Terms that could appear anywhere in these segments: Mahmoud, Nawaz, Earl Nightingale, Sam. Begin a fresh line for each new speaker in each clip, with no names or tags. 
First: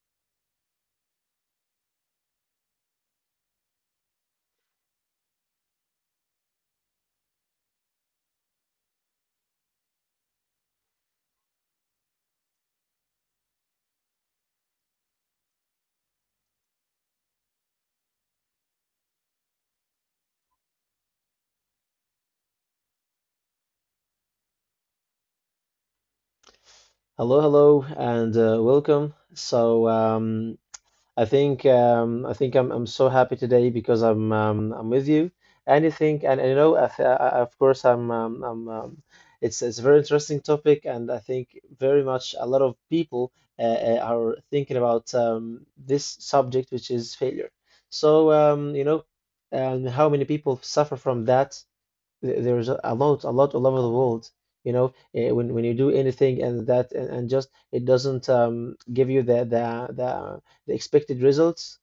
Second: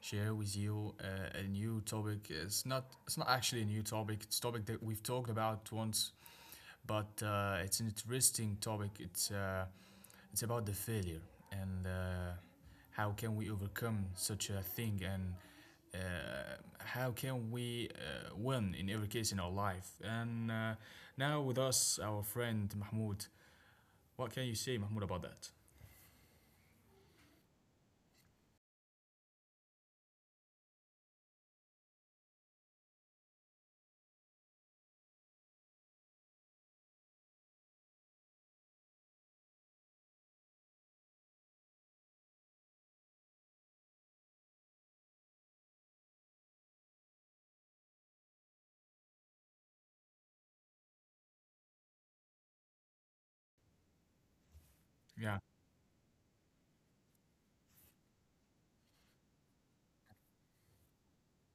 share with you a new topic. It's not actually a new topic. It's a topic that we've talked about once, but it's an interesting topic. It's about the failure and how can we overcome such a thing and how can we win in every case in our life. And now with us, our friend Mahmoud. What can you say, Mahmoud, about that?
Hello, hello, and welcome. I think I'm so happy today because I'm with you. Anything and, you know I, th- I- of course I'm it's a very interesting topic and I think very much a lot of people are thinking about this subject, which is failure. So um, you know how many people suffer from that? There's a lot all over the world. You know, when
Yeah.
you do anything and that and just it doesn't give you the expected results,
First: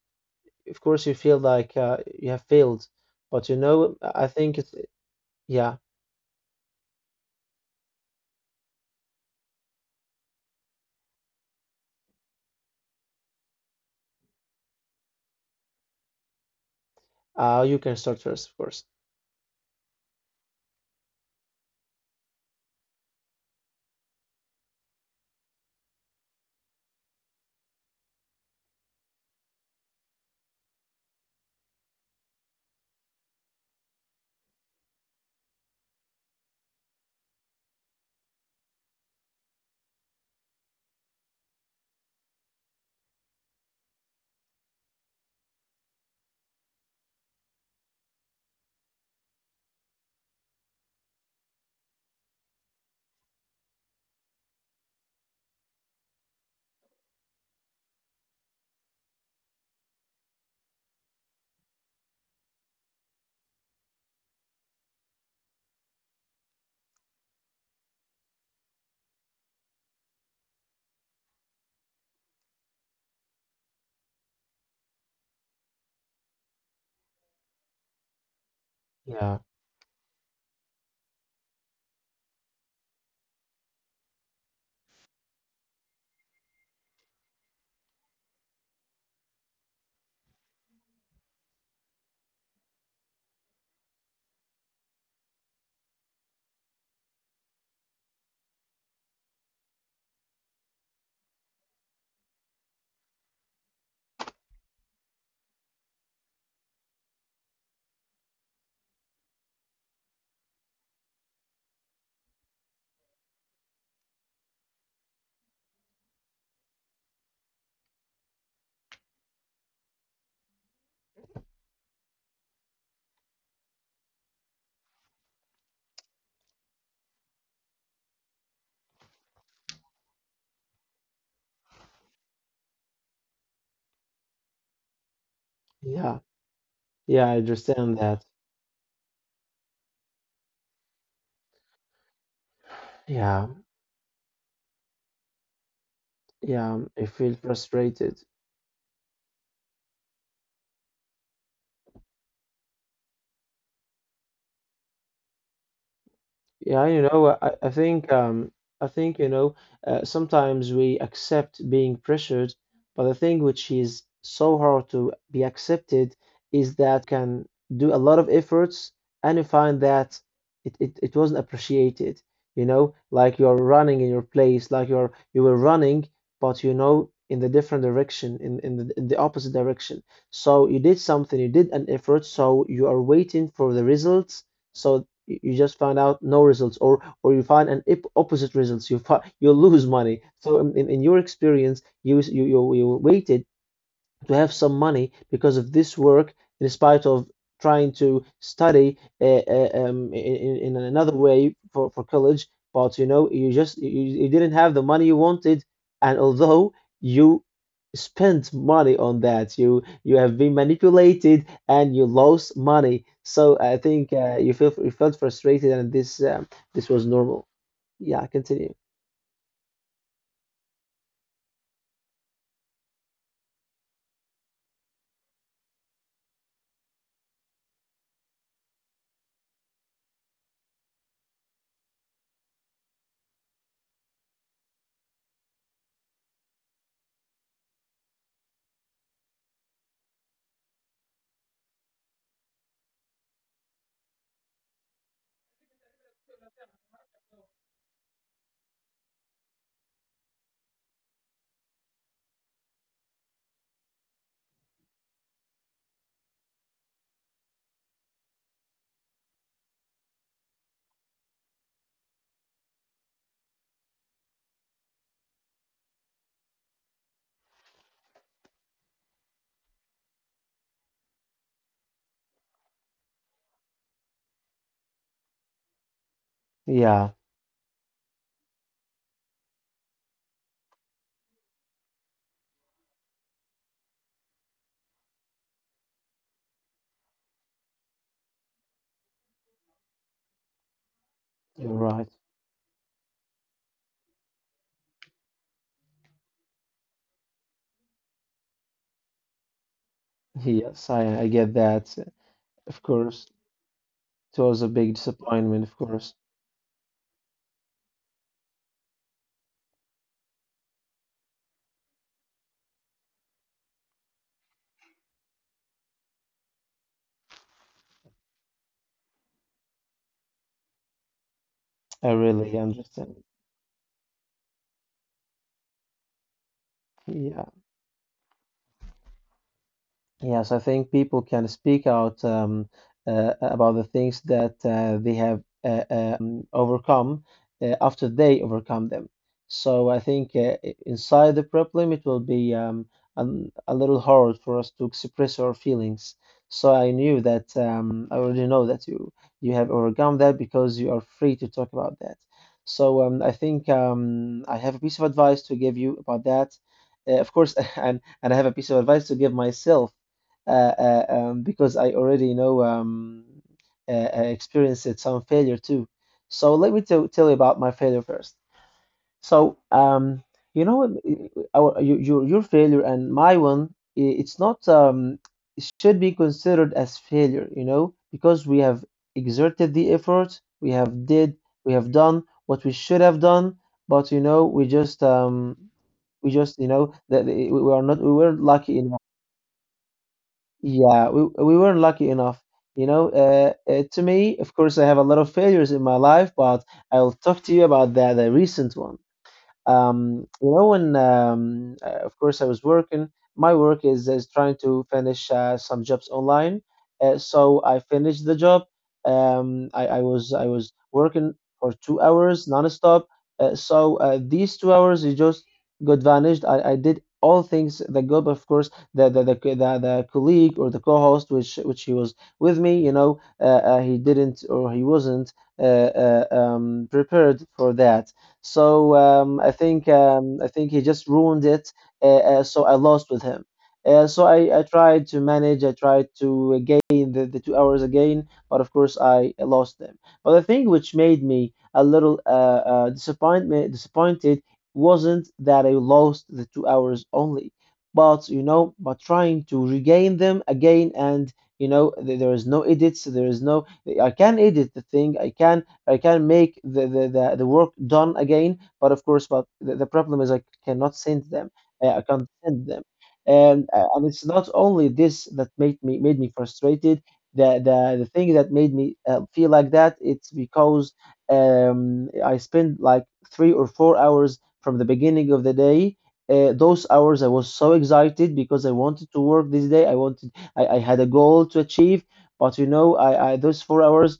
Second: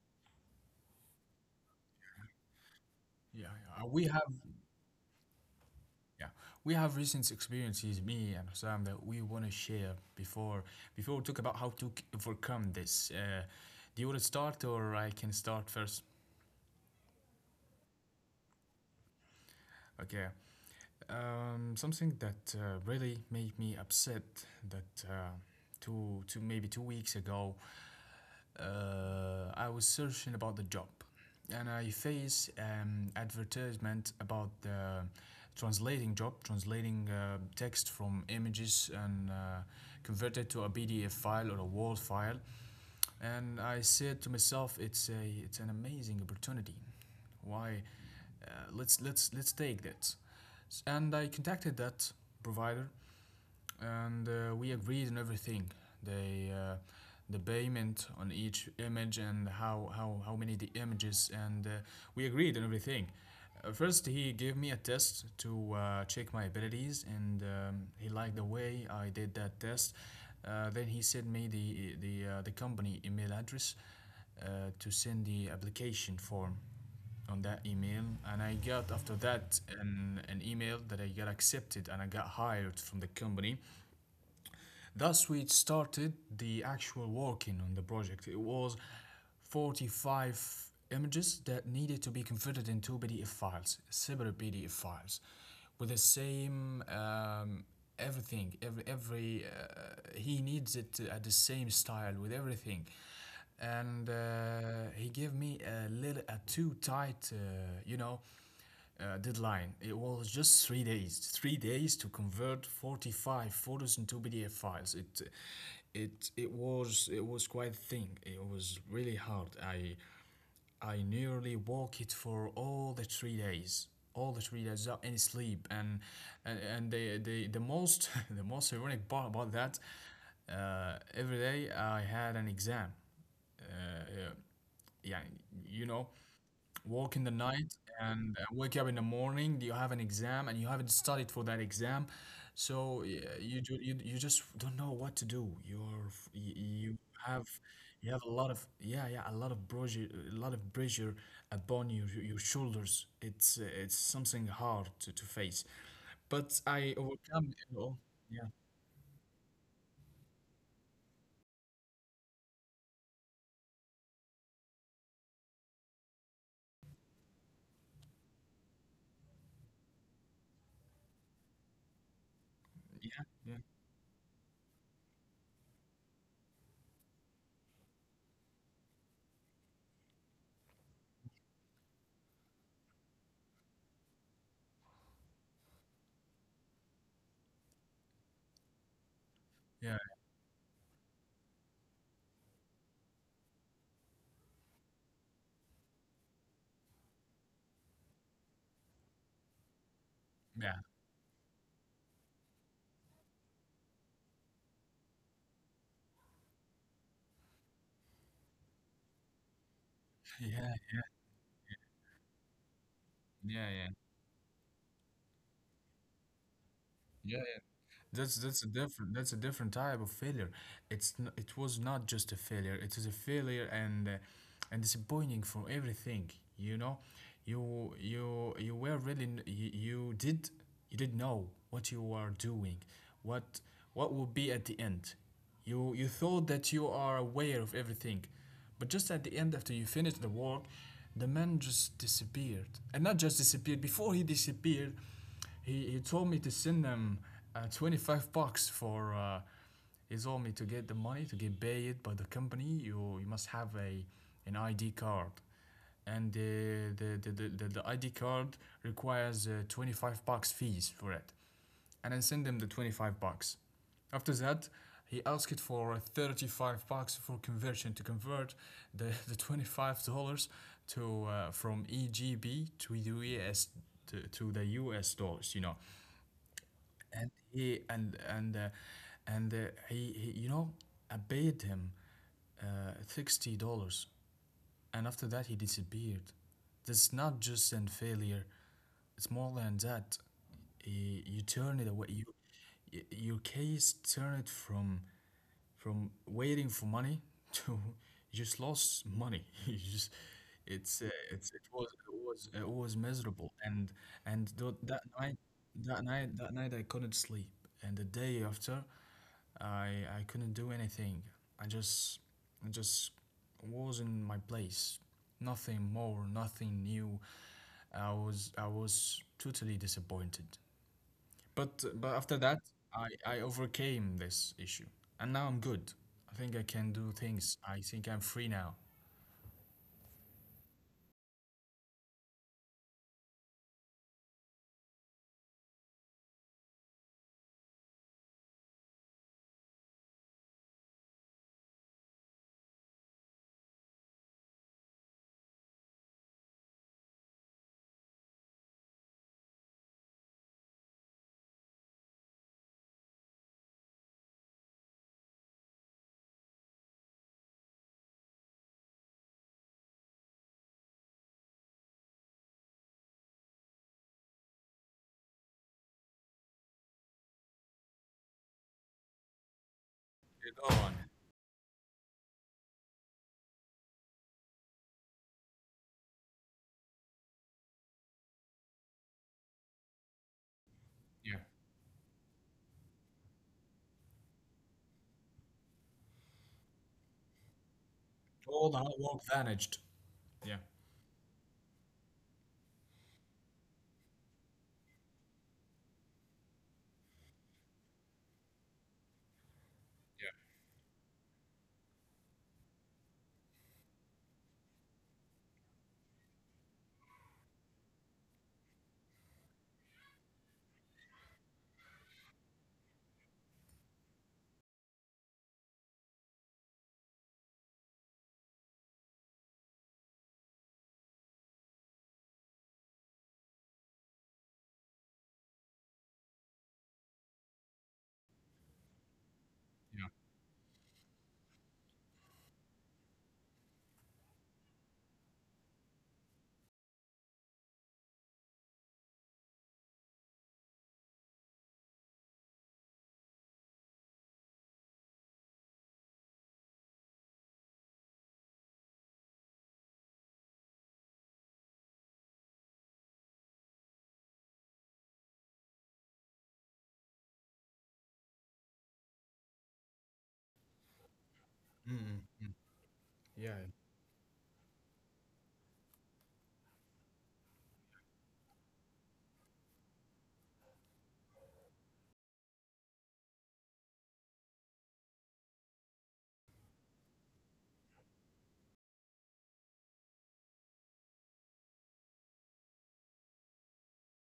of course you feel like you have failed.
Yeah,
But you
yeah.
know,
We
I
have,
I think it's yeah.
yeah, we have recent experiences, me and Sam, that we want to share before we talk about how to overcome this. Do you want to start, or I can start first?
You can start first, of course.
Okay. Something that I was searching about the job, and I face advertisement about the translating job, translating text from images and convert it to a PDF file or a Word file. And I said to myself, it's an amazing opportunity. Why? Let's take that. And I contacted that provider and we agreed on everything. the Uh, the payment on each image and how many the images and we agreed on everything. First he gave me a test to check my abilities, and he liked the way I did that test. Then he sent me the company email address to send the application form on that email, and I got after
Yeah,
that an email that I got accepted and I got hired from the company. Thus, we started the actual working on the project. It was 45 images that needed to be converted into PDF files, separate PDF files, with the same everything. Every He needs it at the same style with everything, and he gave me a little, a too tight, deadline. It was just 3 days. 3 days to convert 45 photos into PDF files. It was quite a thing. It was really hard. I nearly walked it for all the 3 days. All the 3 days without any sleep. And the most the most ironic part about that, every day I had an exam. Uh, yeah, you know,
yeah,
work in the
yeah. I
night
understand that.
and wake up in the morning. You have an exam and you haven't studied for that exam, so y-
Yeah,
you ju- you, you just don't know what to do.
yeah. I feel
Have you have
frustrated.
a lot of, yeah, yeah, a lot of pressure, a lot of pressure upon your shoulders. It's something hard to face, but
Yeah,
I
you know,
overcome
I
it all.
think
Yeah,
um, I think you know, sometimes we accept being pressured, but the thing which is so hard to be accepted is that you can do a lot of efforts and you find that it wasn't appreciated. You know,
yeah,
like
yeah,
you're running in your place, like you were running, but you know in the different direction, in the opposite direction. So you did something, you did an effort, so you are waiting for the results. So you just find out no results, or you find opposite results, you lose
yeah,
money. So in your experience you you waited to have some money because of this work, in spite of trying to study
yeah,
in another way for college. But you know, you didn't have the money you wanted, and although you spent money on that, you have been
yeah,
manipulated and you lost money. So I
yeah,
think you felt frustrated, and this was
yeah.
normal.
That's
Yeah,
that's a
continue.
different that's a different type of failure. It was not just a failure. It is a failure, and disappointing for everything. You know, you were really n- you did know what you were doing, what what will be at the end. You thought that you are aware of everything, but just at the end, after you finished the work, the man just disappeared, and not just disappeared. Before he disappeared, he told me to send them 25 bucks for he told me to get the money. To get paid by the company, you must have a an id card, and the id card requires 25 bucks fees for it, and I sent him the 25 bucks. After that, he asked for 35 bucks for conversion, to convert the, the $25 to from EGB to US, to the US dollars, you know.
Yeah,
And and uh, he I paid him $60, and after that he disappeared. That's not just an failure. It's more than that. You turn
you're
it away.
right.
Your case turn it from waiting for money to just lost money. You just
Yes, I
it's it
get
was
that,
it was it
of
was
course.
miserable, and
It
and
was
th-
a
that
big
night
disappointment, of
that
course.
night that night I couldn't sleep, and the day after I couldn't do anything. I just I just was in my place. Nothing more, nothing new. I was totally disappointed. But
I
after that,
really
I
understand.
I overcame this issue, and now I'm good. I think I can do
Yeah,
things. I think I'm free now.
yes, I think people can speak out about the things that they have overcome after they overcome them. So I think inside the problem, it will be a little hard for us to express our feelings. So I knew that I already know that you have overcome that because you are free to talk about that. I think I have a piece of advice to give you about that. Of course, and I have a piece of advice to give myself because I already you know uh, experienced it some failure too. So let me tell you about my failure first. So um,
It all
you
on.
know, I- our your failure and my one, it's not it should be considered as failure, you know, because we have exerted the effort, we have
Yeah.
did, we have done what we should have done, but you know, we just you know that we are not we weren't
All the
lucky
hard
enough.
work vanished. Yeah.
Yeah, we were lucky enough. You know, to me, of course, I have a lot of failures in my life, but I'll talk to you about that, the recent one. You know, when of course I was working. My work is trying to finish some jobs online. So I finished the job. I was working for 2 hours nonstop. These 2 hours it just got vanished. I did all things the job, of course. The colleague or the co-host, which he was with me. You know, he didn't, or he wasn't uh, prepared for that. I think he just ruined it. So I lost with him. So I tried to manage. I tried to gain the 2 hours again, but of course I lost them. But the thing which made me a little disappointment disappointed wasn't that I lost the 2 hours only, but you know, but trying to regain them again. And you know, there is no edits, there is no, I can edit the thing I can I can make the work done again. But of course, but the problem is I cannot send them.
Yeah.
I
Mm.
can't send them,
Yeah.
and it's not only this that made me frustrated. The thing that made me feel like that, it's because I spent like 3 or 4 hours from the beginning of the day. Those hours I was so excited because I wanted to work this day. I had a goal to achieve. But you know, I, those 4 hours,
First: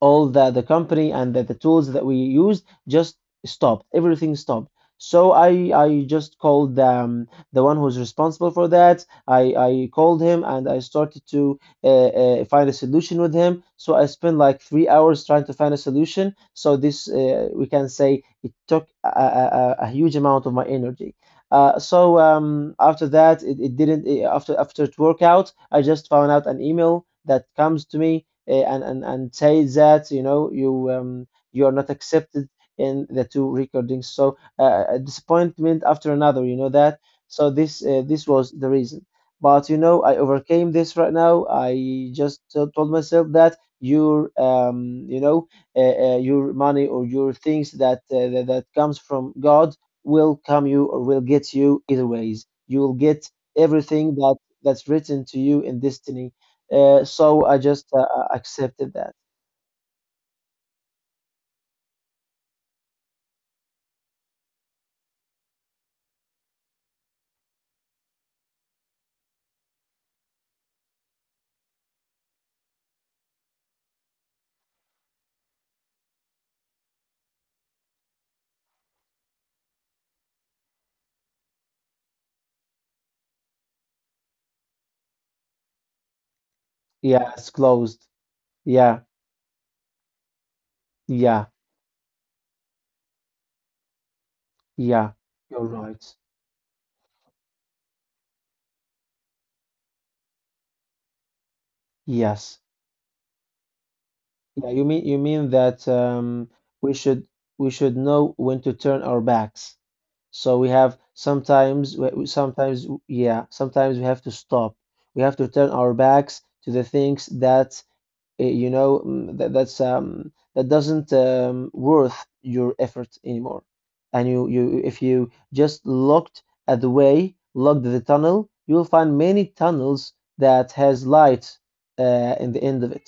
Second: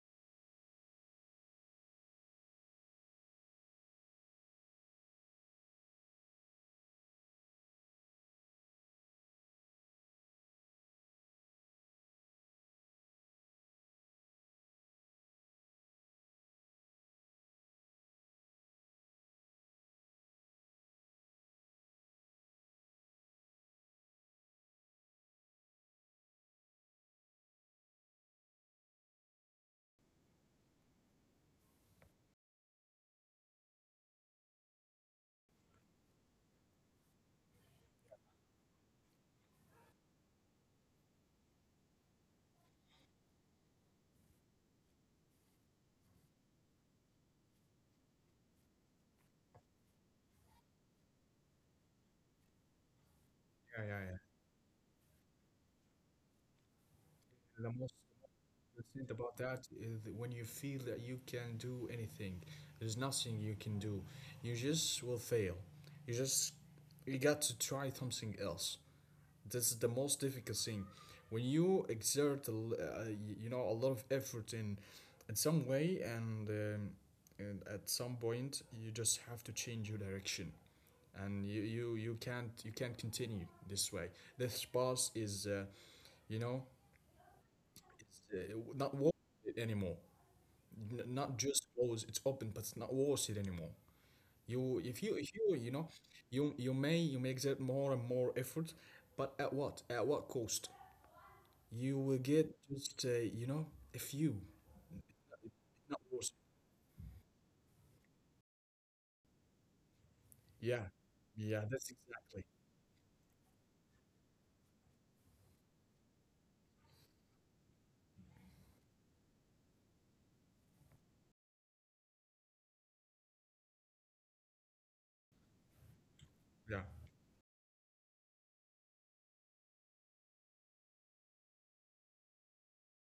all the company and the tools that we used just stopped, everything stopped. so i I just called the one who's responsible for that. I called him and I started to find a solution with him. So I spent like 3 hours trying to find a solution, so this we can say it took a huge amount of my energy. After that it didn't, after it worked out, I just found out an email that comes to me and say that, you know, you are not accepted in the two recordings. So a disappointment after another, you know that. So this was the reason. But you know, I overcame this right now. I just told myself that your money or your things that, that comes from God, will come you or will get you either ways. You will get
Yeah. Yeah. Yeah.
everything that that's written to you in destiny. So I
The most
just
important
accepted
thing
that.
about that is that when you feel that you can do anything, there's nothing you can do. You just will fail. You just you got to try something else. This is the most difficult thing. When you exert, a l- you know, a lot of effort in, some way, and, at some point, you just have to change your direction, and you can't, continue this way. This path is, you know,
Yeah, it's closed.
uh, not
Yeah,
worth it anymore. Not
yeah,
just closed, it's open, but it's not worth it anymore. You if
yeah.
you if you
You're right.
you may exert more and more effort, but at what cost? You will get
Yes.
just, a few,
Yeah, you mean that
not worse.
um, we should know when to turn our backs. So we
Yeah,
have
yeah, that's
sometimes
exactly.
sometimes, yeah, sometimes we have to stop. We have to turn our backs to the things that that that's that doesn't worth your effort anymore. And you if you just looked
Yeah,
at the way, looked at the tunnel, you'll find many tunnels that has light in the end of it,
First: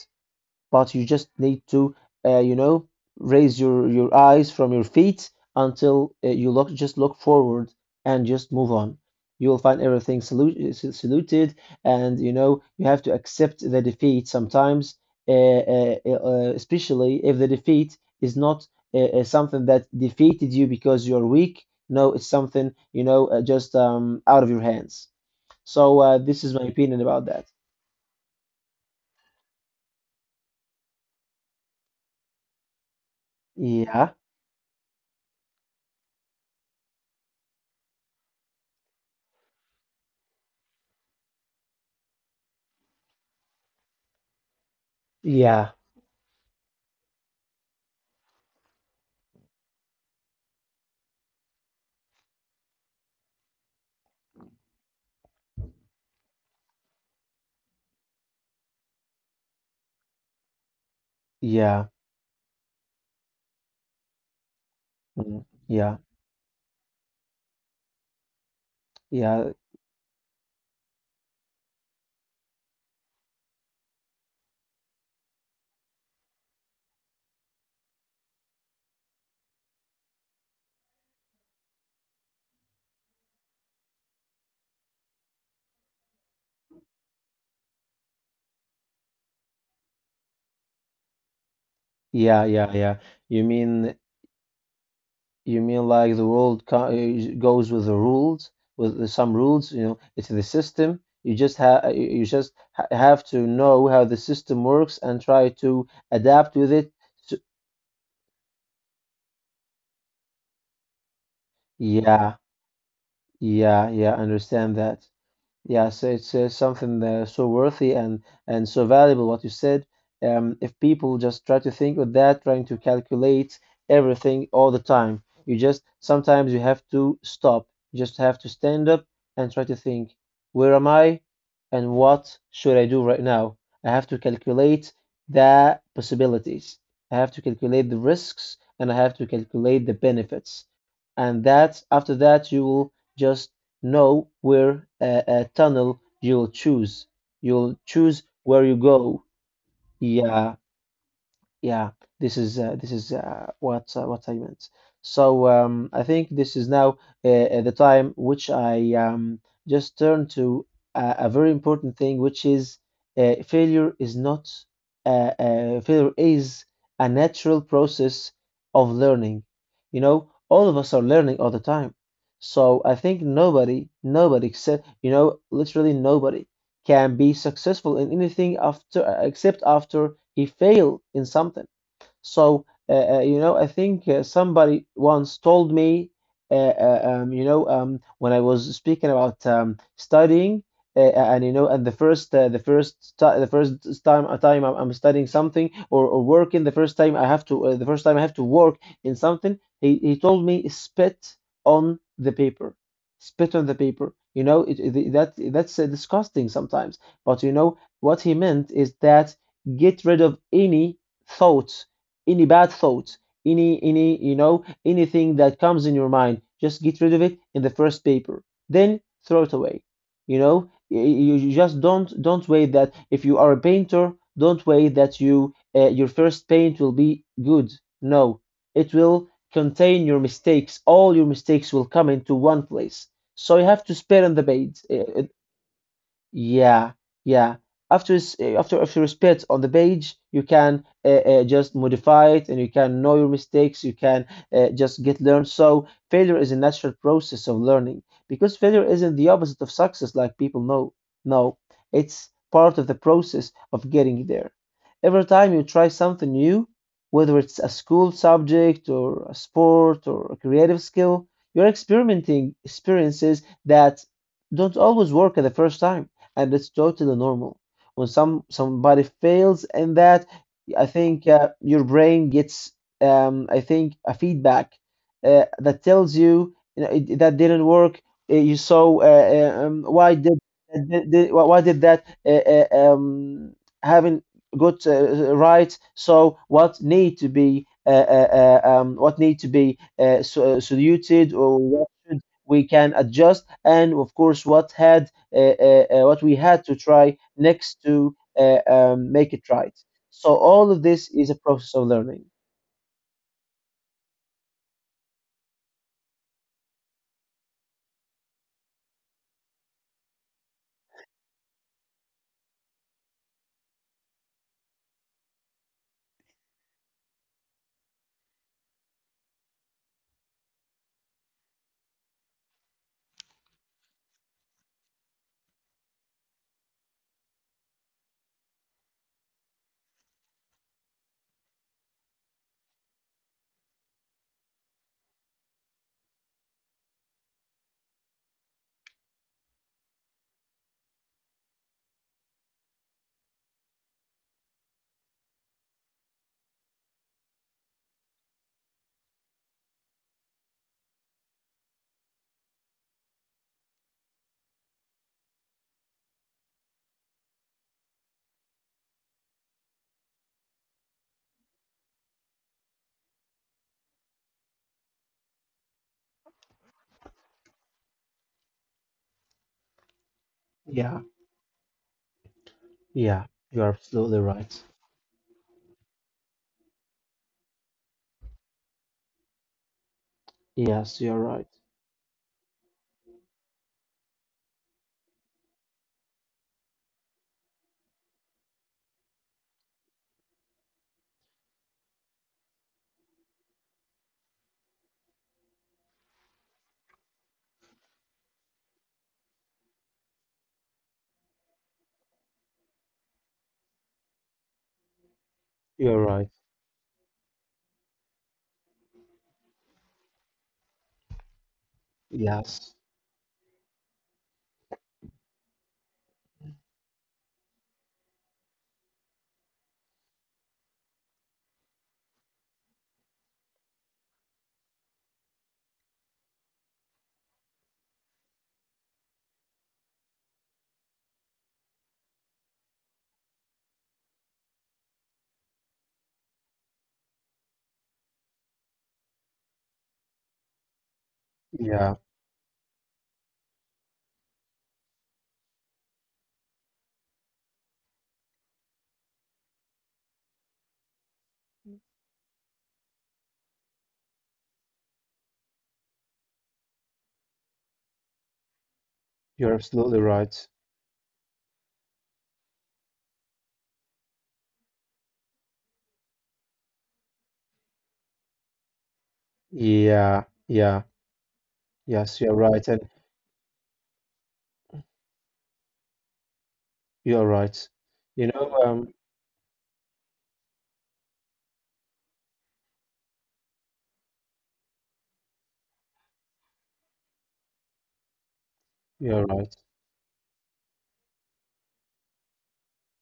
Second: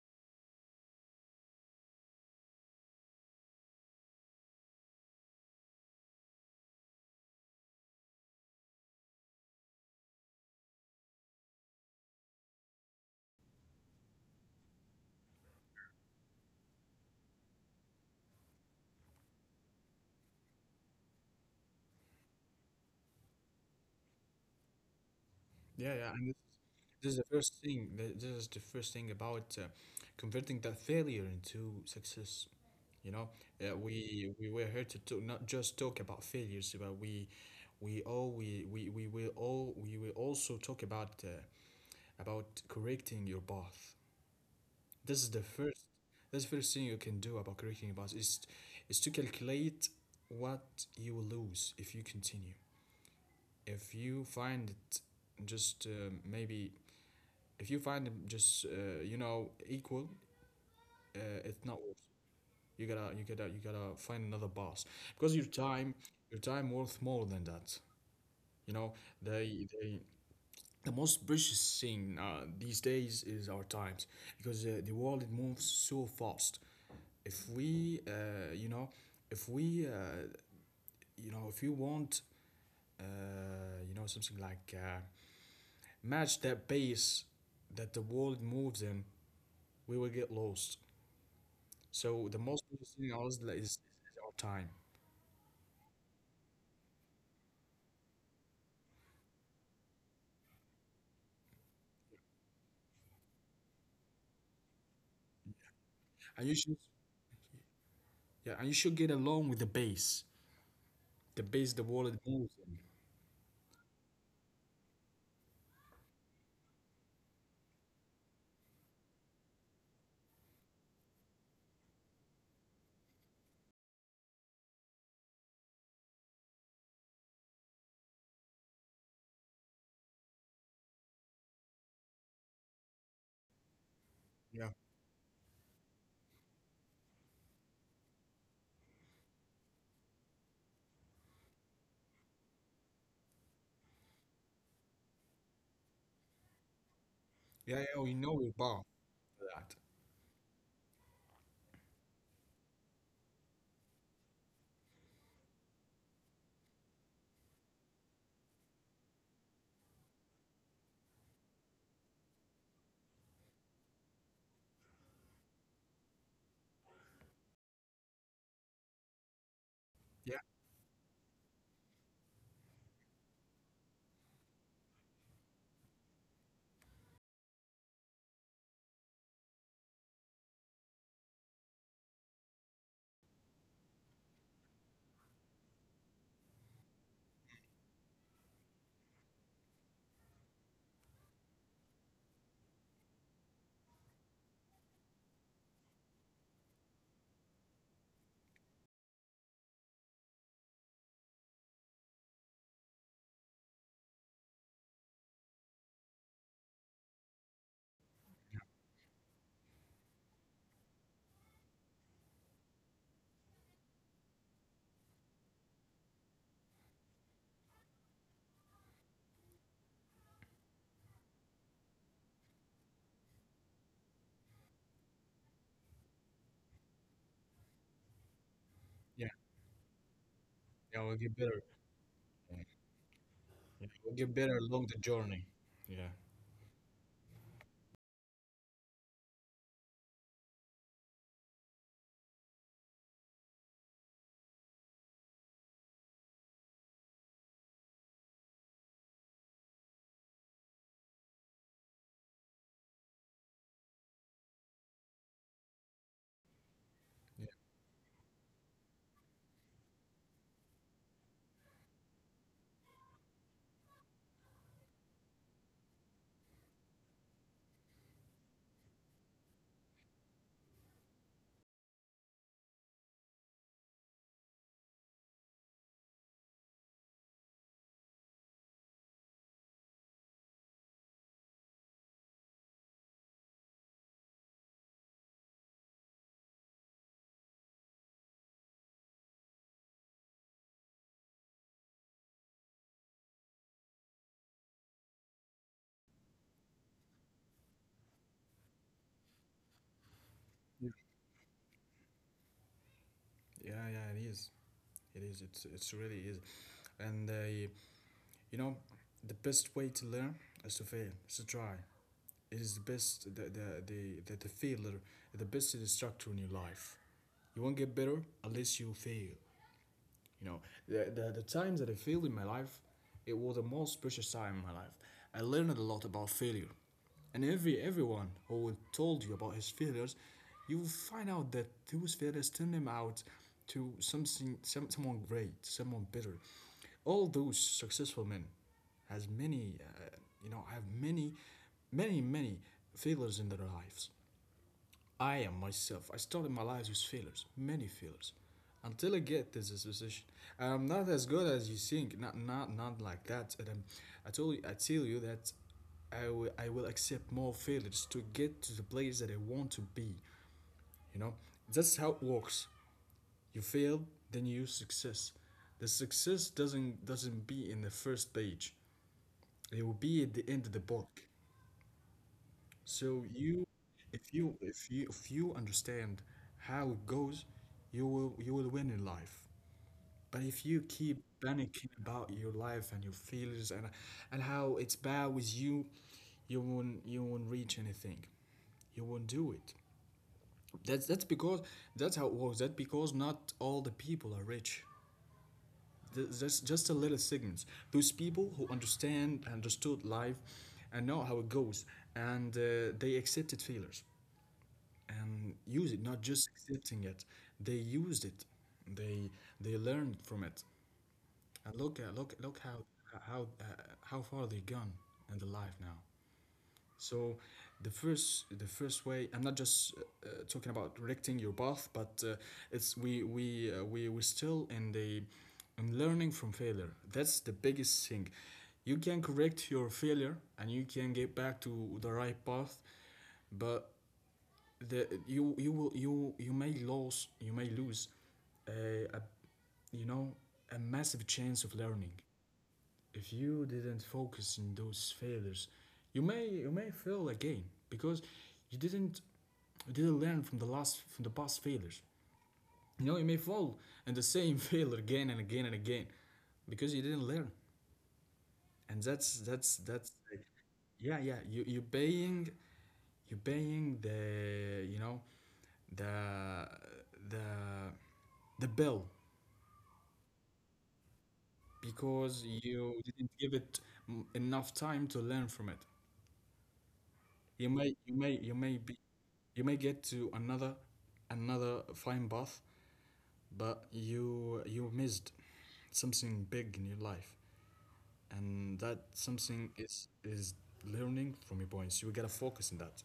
but you just need to, uh, you know, raise your eyes from your feet until you look just look forward and just move on. You will find everything saluted, and you know you have to accept the defeat sometimes, especially if the defeat is not something that defeated you because you're weak. No, it's something, you know, just out of your hands.
yeah,
So
yeah. And this,
this is my opinion
is the
about that.
first thing. This is the first thing about converting that failure into success. You know,
Yeah,
we were here to talk, not just talk about failures, but we will also talk about correcting your path. This is the
yeah,
first. That's the first thing you can do about creating a budget: is to calculate what you will lose if you continue. If you find it just maybe if you find it just you know equal, it's not
yeah,
worth. It. You gotta find another boss because
mm,
your time
yeah.
your time worth more than that. You know,
Yeah,
they they the most precious thing these days is our times, because the world, it moves so fast. if we uh, you know if we uh, if you want something like, match that pace that the world moves in, we will get lost. So the
yeah,
most
yeah,
precious
yeah.
thing in our is,
You mean
our time,
you mean like the world co goes with the rules, with some rules, you know, it's the system. You just have you you just ha have to know how the system works and try to
and you
adapt with
should,
it. So,
yeah, and you should get along with the pace, the world
yeah,
moves in.
yeah, yeah, understand that. Yes, it's something so worthy and so valuable what you said. If people just try to think of that, trying to calculate everything all the time, you just sometimes you have to stop. You just have to stand up and try to think, where am I and what should I do right now? I have to
Yeah,
calculate the possibilities. I have to calculate the risks and I have to calculate the benefits. And that after that you will just know where a tunnel you'll choose. You'll
yeah, yeah, we
choose
know we're
where you
bound
go.
for that.
Yeah. Yeah, this is what I meant. I think this is now the time which I just turn to a very important thing, which is failure is not failure is a natural process of learning. You know,
Yeah,
all of us are learning all the time. So I think nobody, nobody, except you know, literally nobody can be successful in anything after, except after he failed in something. So, I think somebody once told me, when I was speaking about studying, and and the first, ti the first time, a time I'm studying something or working, the first time I have to work in something. He told me, "Spit on the paper, spit on the paper." You know, it, that that's disgusting sometimes, but you know what he meant is that get rid of any thought any bad thoughts, anything that comes in your mind. Just get rid of it in the first paper. Then throw it away. You just don't wait that if you are a painter, don't wait that your first paint will be good. No, it will
yeah.
contain your mistakes.
Yeah,
All your
we'll get better.
mistakes will come into one
Yeah.
place. So you have to
Yeah. We'll
spare on
get
the
better
page.
along the journey. Yeah.
Yeah, yeah. After s- eh, after after it's put on the page, you can just modify it, and you can know your mistakes. You can just get learned. So failure is a natural process of learning, because failure isn't the opposite of success, like people know. No, it's part of the process of getting there. Every time you try something new, whether it's a school subject or a sport or a creative skill, you're experimenting experiences that don't always work at the first time, and it's totally normal. When somebody fails in that, I think your brain gets, I think, a feedback that tells you, that didn't work. You saw why did why did that haven't got right? So what need to be saluted, or what should we can adjust, and of course what we had to try next to make it right. So all of
Yeah.
this is a process of learning.
Yeah, yeah, yeah, it is. It is. It's really is. And you know, the best way to learn is to fail, is to try. It is the best, the failure, the best instructor in your life. You won't get better unless you fail. You know, the times that I failed in my life, it was the most precious time in my life. I learned a lot about failure. And everyone who told you about his failures, you will find out that those failures turned him out to something, someone great, someone better. All those successful men has many, you know, have many, many, many failures in their lives. I am myself. I started my life with failures, many failures, until I get to this position. I'm not as good as you think. Not, not, not like that. I tell you that I will accept more failures to get to the place that I want to be. You know, that's how it works. You fail, then you use success. The success doesn't be in the first page. It will be at the end of the
Yeah,
book.
yeah,
So
you're
you,
absolutely
if you,
right.
if you, if you understand how it goes, you will win in life. But if you
Yes, you're
keep
right.
panicking about your life and your feelings, and how it's bad with you, you won't reach anything. You won't do it. That's that's because that's how it works. That's because not all the people are rich. That's just a little segments. Those people who understood life and know how it goes, and they accepted failures, and use
You're
it, not
right.
just accepting it. They used it. They they learned from it. And look at look look
Yes,
how uh, how far they gone in the life now. So the first way I'm not just talking about directing your path, but it's we still in the in learning from failure. That's the biggest thing. You can correct your failure and you can get back to the right path, but the you you will you you may lose, uh, a you know a massive chance of
yeah,
learning if you didn't focus in those failures. You may you may fail again because you didn't you didn't learn from the last from the past failures. You know, you may fall in the same failure again and again and again because you didn't learn. And that's
you're
that's
absolutely
that's like,
right.
yeah, yeah, you paying, you paying the you know the the the bill,
Yeah, yeah, yes, you're
because
right, and
you didn't give it enough time to learn from it.
you're right.
you may you
You
may you
know,
may
um,
get to another fine path, but you missed something big in your life. And that
you're right.
something is learning from your points. You gotta focus on that.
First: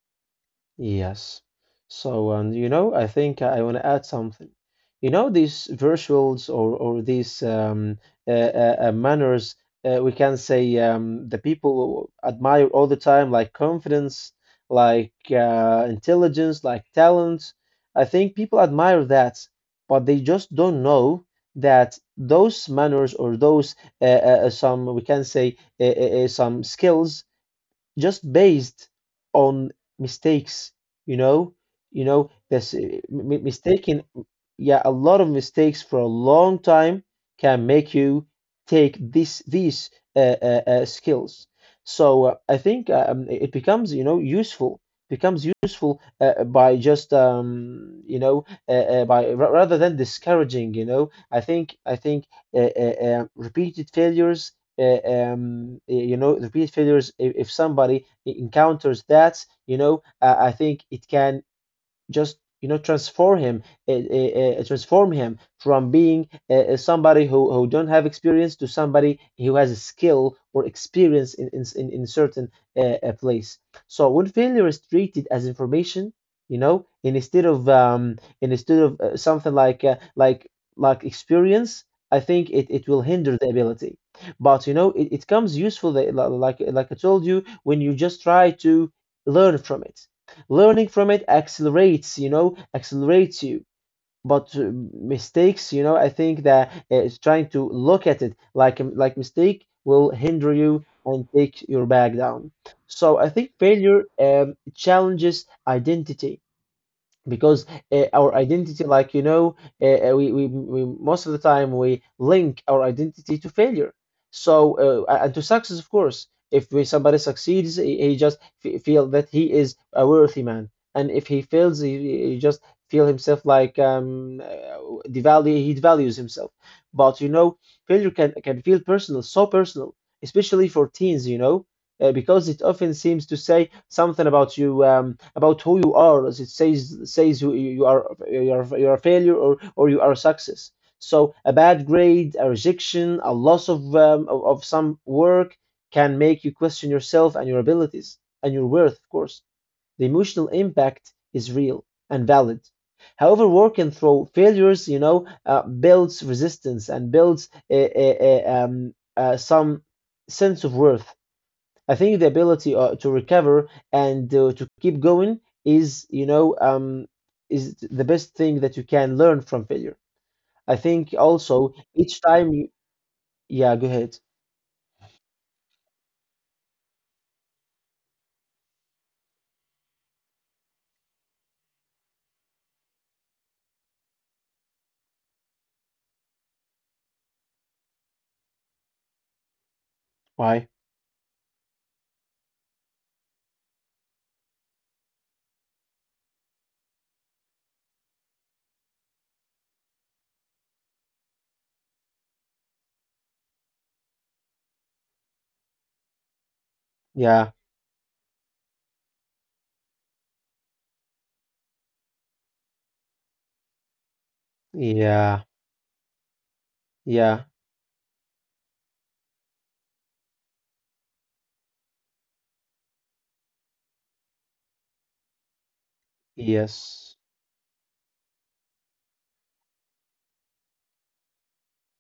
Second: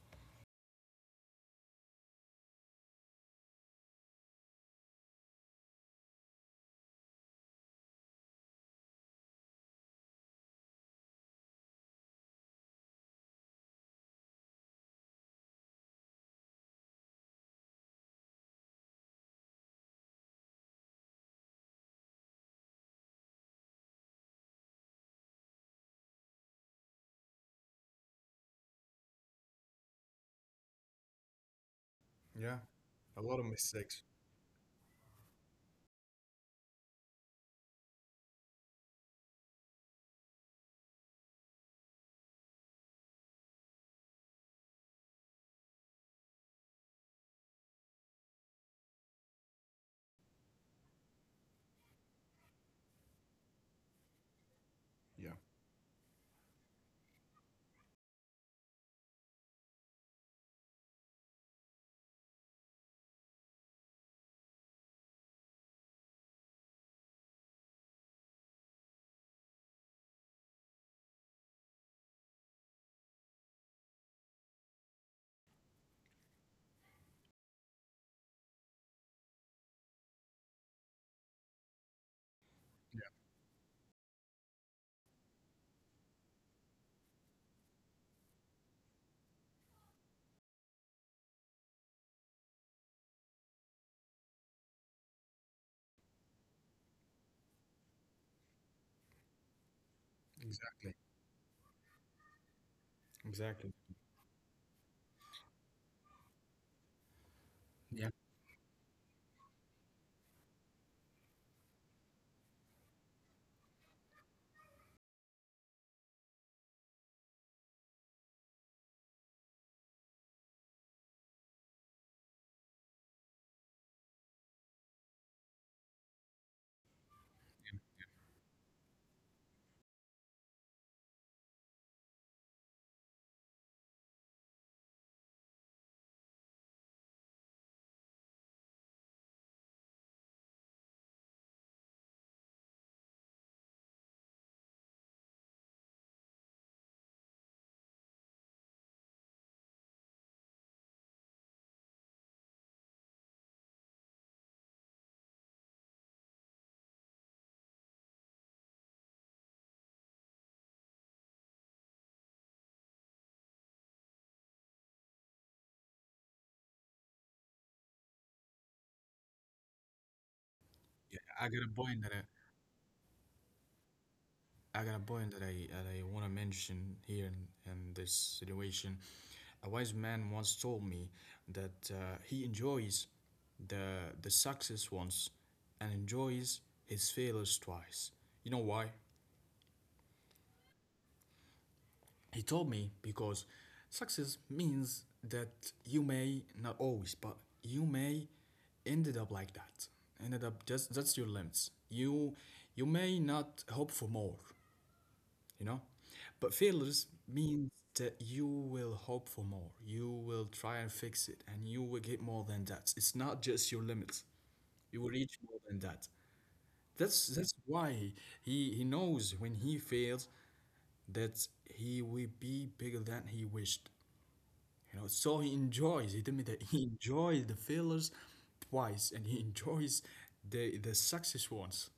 Yes. So, I think I want to add something. You know, these virtuals, or these manners, we can say, the people admire all the time, like confidence, like intelligence, like talent. I think people admire that, but they just don't know that those manners, or those some we can say, some skills just based on mistakes, you know,
Yeah.
that's uh,
A
m-
lot of
m-
mistakes.
mistaken. Yeah, a lot of mistakes for a long time can make you take this these skills. So, I think, it becomes, you know, useful. Becomes useful by just, rather than discouraging. You know, I think repeated failures
Yeah.
you know, repeat failures. If somebody encounters that, I think it can just transform him, from being somebody who don't have experience, to somebody who has a skill or experience in certain place. So when failure is treated as information, instead of something like, like experience, I think it will hinder the ability. But it comes useful, that, like I told you, when you just try to learn from it, learning from it accelerates, you. But, mistakes, I think that it's trying to look at it like a like mistake will hinder you
Exactly.
and take your back down. So I think
Exactly.
failure challenges identity, because
Yeah,
our identity, we most of the time we link our identity to failure. So, and to success, of course, if somebody succeeds, he just feel that he is a worthy man. And if he fails, he just feel himself like, devalue he devalues himself. But you know, failure can feel personal, so personal, especially for teens, because it often seems to say something about you, about who you are, as it says you are a failure, or you are a success. So a bad grade, a rejection, a loss of some work can make you question yourself and your abilities and your worth. Of course, the emotional impact is real and valid. However, working through failures, builds resistance and builds some sense of worth. I think the ability to recover and to keep going is, is the best thing that you can learn from failure. I think
yeah, I got
also
a point that
each time you, yeah, go ahead.
I got a point that I want to mention here, in this situation. A wise man once told me that he enjoys the success once, and enjoys his failures twice. You know why?
Why?
He told me, because success means that you may not always, but you may ended up like that. Ended up, just that's your limits. You may not hope for more, you know. But failures
Yeah,
means that you will hope for more. You will try and fix it, and you will get more than that. It's not just your limits. You will reach
yeah,
more than that. That's
yeah,
that's why he knows when he fails that he will be bigger than he wished. You know, so he enjoys. He told me that he
yes,
enjoys the failures twice, and he enjoys the success once.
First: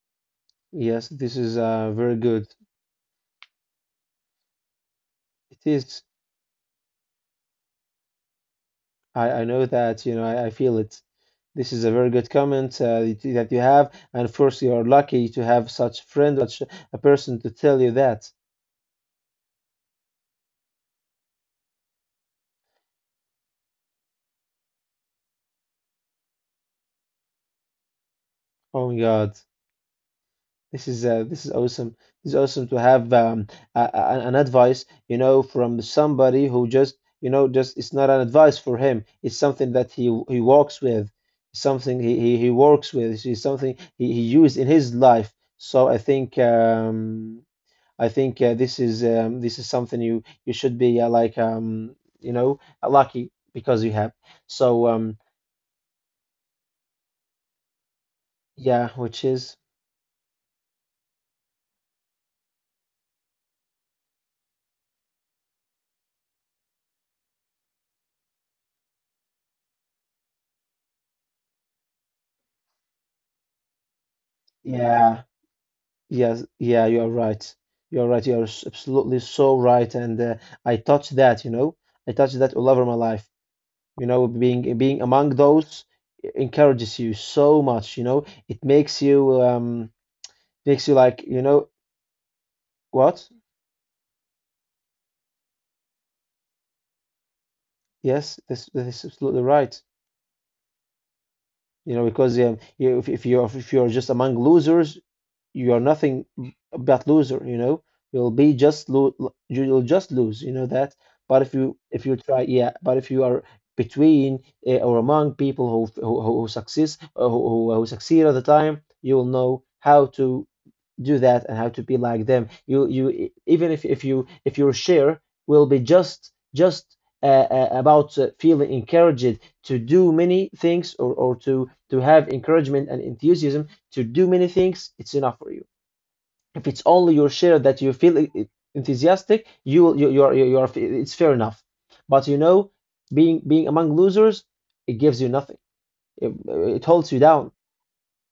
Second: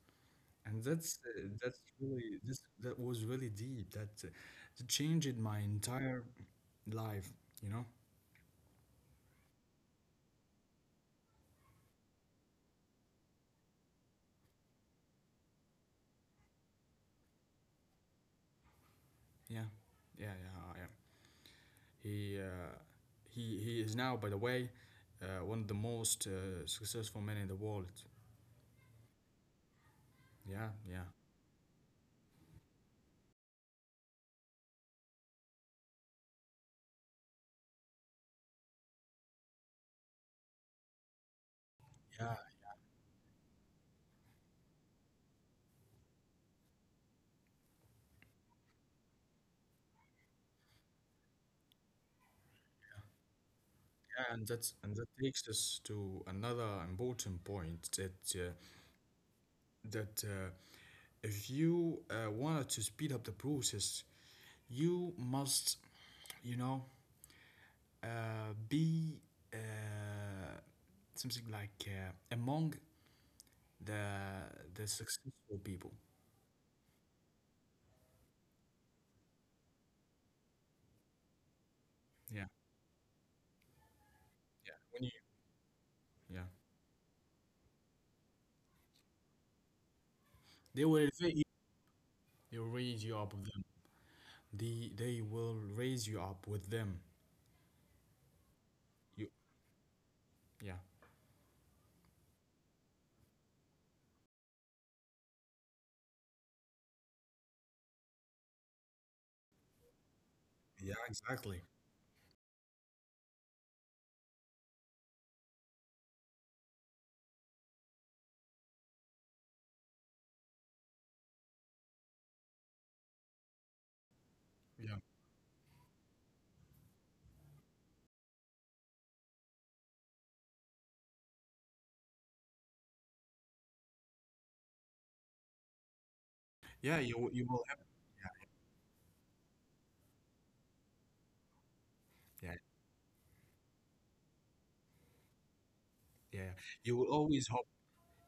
And
yes.
that's
This
uh,
is
that's
very
really
good.
this that was really deep. That that changed my
It is.
entire life. You know,
I know that, I feel it. This is a very good comment that you have. And of course, you are lucky to have such friend, such a person to tell you that.
yeah, yeah, yeah, yeah. He he is now, by the way, one of the most successful men in the world.
Oh my God.
Yeah,
This
yeah.
is uh, this is awesome. It's awesome to have an advice, from somebody who just it's not an advice for him. It's something that he walks with, something he
Yeah,
he, he works with. It's something he used in his life. So I think, this is, this is something you should be, lucky, because you have.
yeah, and
So,
that takes us to another important point, that
yeah, which is,
that uh, if you wanted to speed up the process, you must, you know, be uh, something like among the the
yeah.
successful people.
Yes, yeah, you are right. You are right. You are absolutely so right. And, I touched that, you know, I touched
Yeah,
that all over my life. You know,
yeah.
being among those,
Yeah,
encourages you so much. You know, it
they
makes
will
you like,
elevate you.
you know,
They will raise you up
what?
with them. They will raise you up with them.
Yes, this is
You,
absolutely right.
yeah,
You know, because, you, if you're just among losers, you are nothing but loser. You'll be just lo you'll just lose. You know that.
yeah,
But
exactly.
if you try, yeah, but if you are between, or among people who succeed, who succeed at the time, you will know how to do that and how to be like them. Even if your
Yeah,
share will be just about feeling encouraged to do many things, or to have encouragement and enthusiasm to do many things, it's enough for you. If it's
yeah.
only your
You
share
will have.
that you feel, enthusiastic, you will you you are it's fair enough. But you
Yeah,
know, being among losers, it gives you nothing. It,
yeah.
it
You
holds
will
you down.
always hope.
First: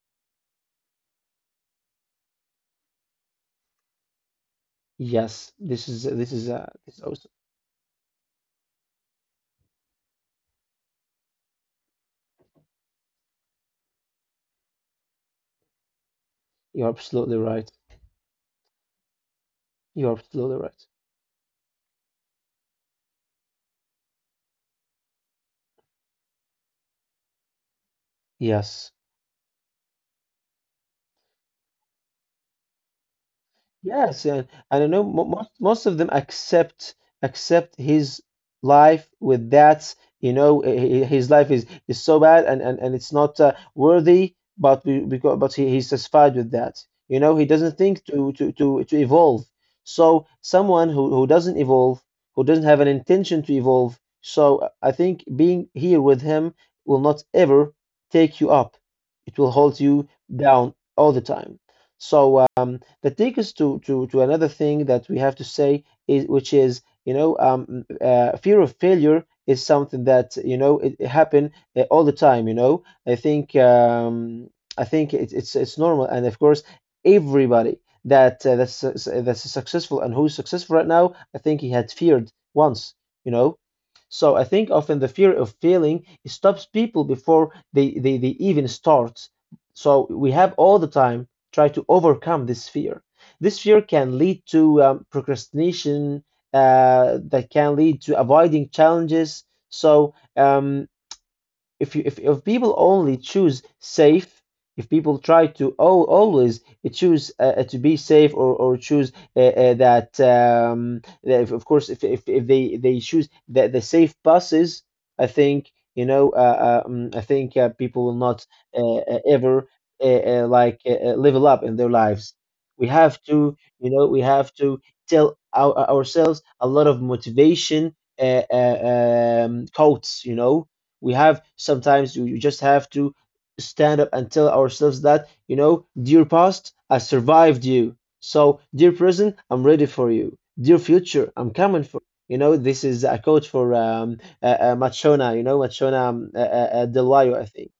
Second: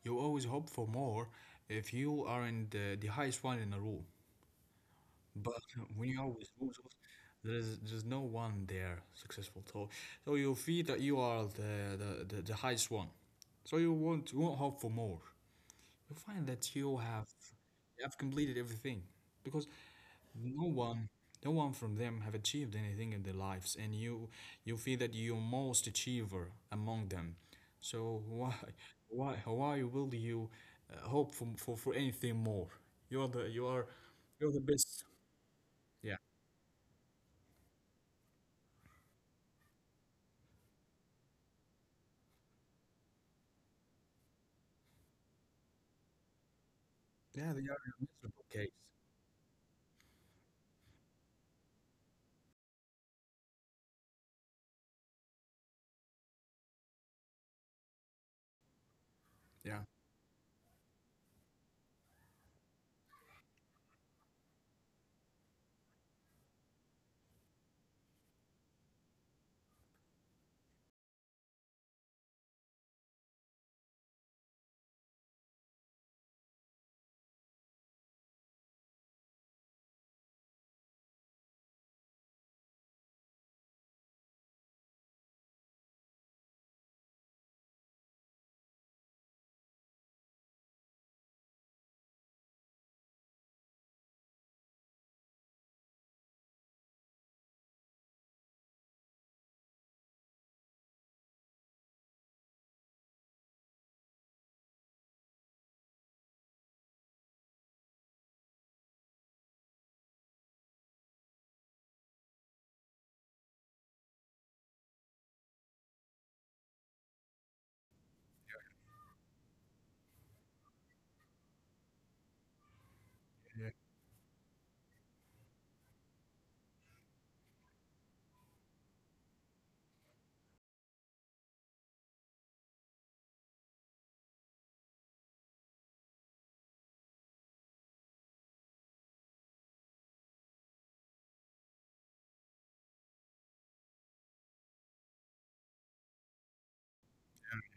You always hope for more if you are in the highest one in the row.
Yes,
But
this is
when you
this
always
is uh,
lose,
this is awesome.
there's no one there successful. So, so you feel that you are the highest one. So you won't hope for more. You find that
You're absolutely right.
you have completed everything, because
You're absolutely
no
right.
one, from them have achieved anything in their lives, and you feel that you're most achiever among them. So
Yes.
why will you hope for, for anything more? You are,
Yes, and
you're the
I don't
best.
know. Most of them
Yeah.
accept, his life with that. You know, his life is so bad, and, it's not worthy. But we because but he, he's satisfied with that. You know, he
Yeah, they are
doesn't
a
think to
miserable
to
case.
to to evolve. So someone who doesn't evolve, who doesn't have an intention to evolve. So, I think being here with him will not ever take you up. It will
Yeah,
hold you down all the time. So, that takes us to another thing that we have to say, which is, fear of failure is something that, it happen all the time. I think, I think it's normal, and of course, everybody that's successful and who's successful right now, I think he had feared once, you know. So I think often, the fear of failing stops people before they even start. So we have all the time try to overcome this fear. This fear can lead to, procrastination, that can lead to avoiding challenges. So, if people only choose safe if people try to, oh, always choose, to be safe, or choose, that, that if, of course, if, if they choose the safe buses, I think people will not ever level up in their lives. We have to,
yeah,
you know, we have to tell ourselves a lot of motivation, quotes, you know. We have, sometimes you just have to stand up and tell ourselves that, dear past, I survived you. So, dear present, I'm ready for you. Dear future, I'm coming for you. You know, this is a quote for Machona, Machona Del Valle, I think.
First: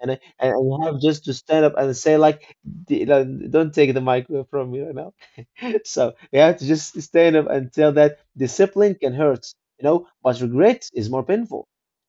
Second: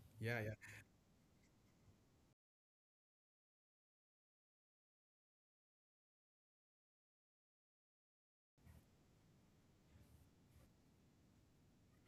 And, and
yeah,
and
yeah,
you have just to stand up and say like, like, don't take the mic from me right now." So you have to just stand up and tell that discipline can hurt, but regret is more painful.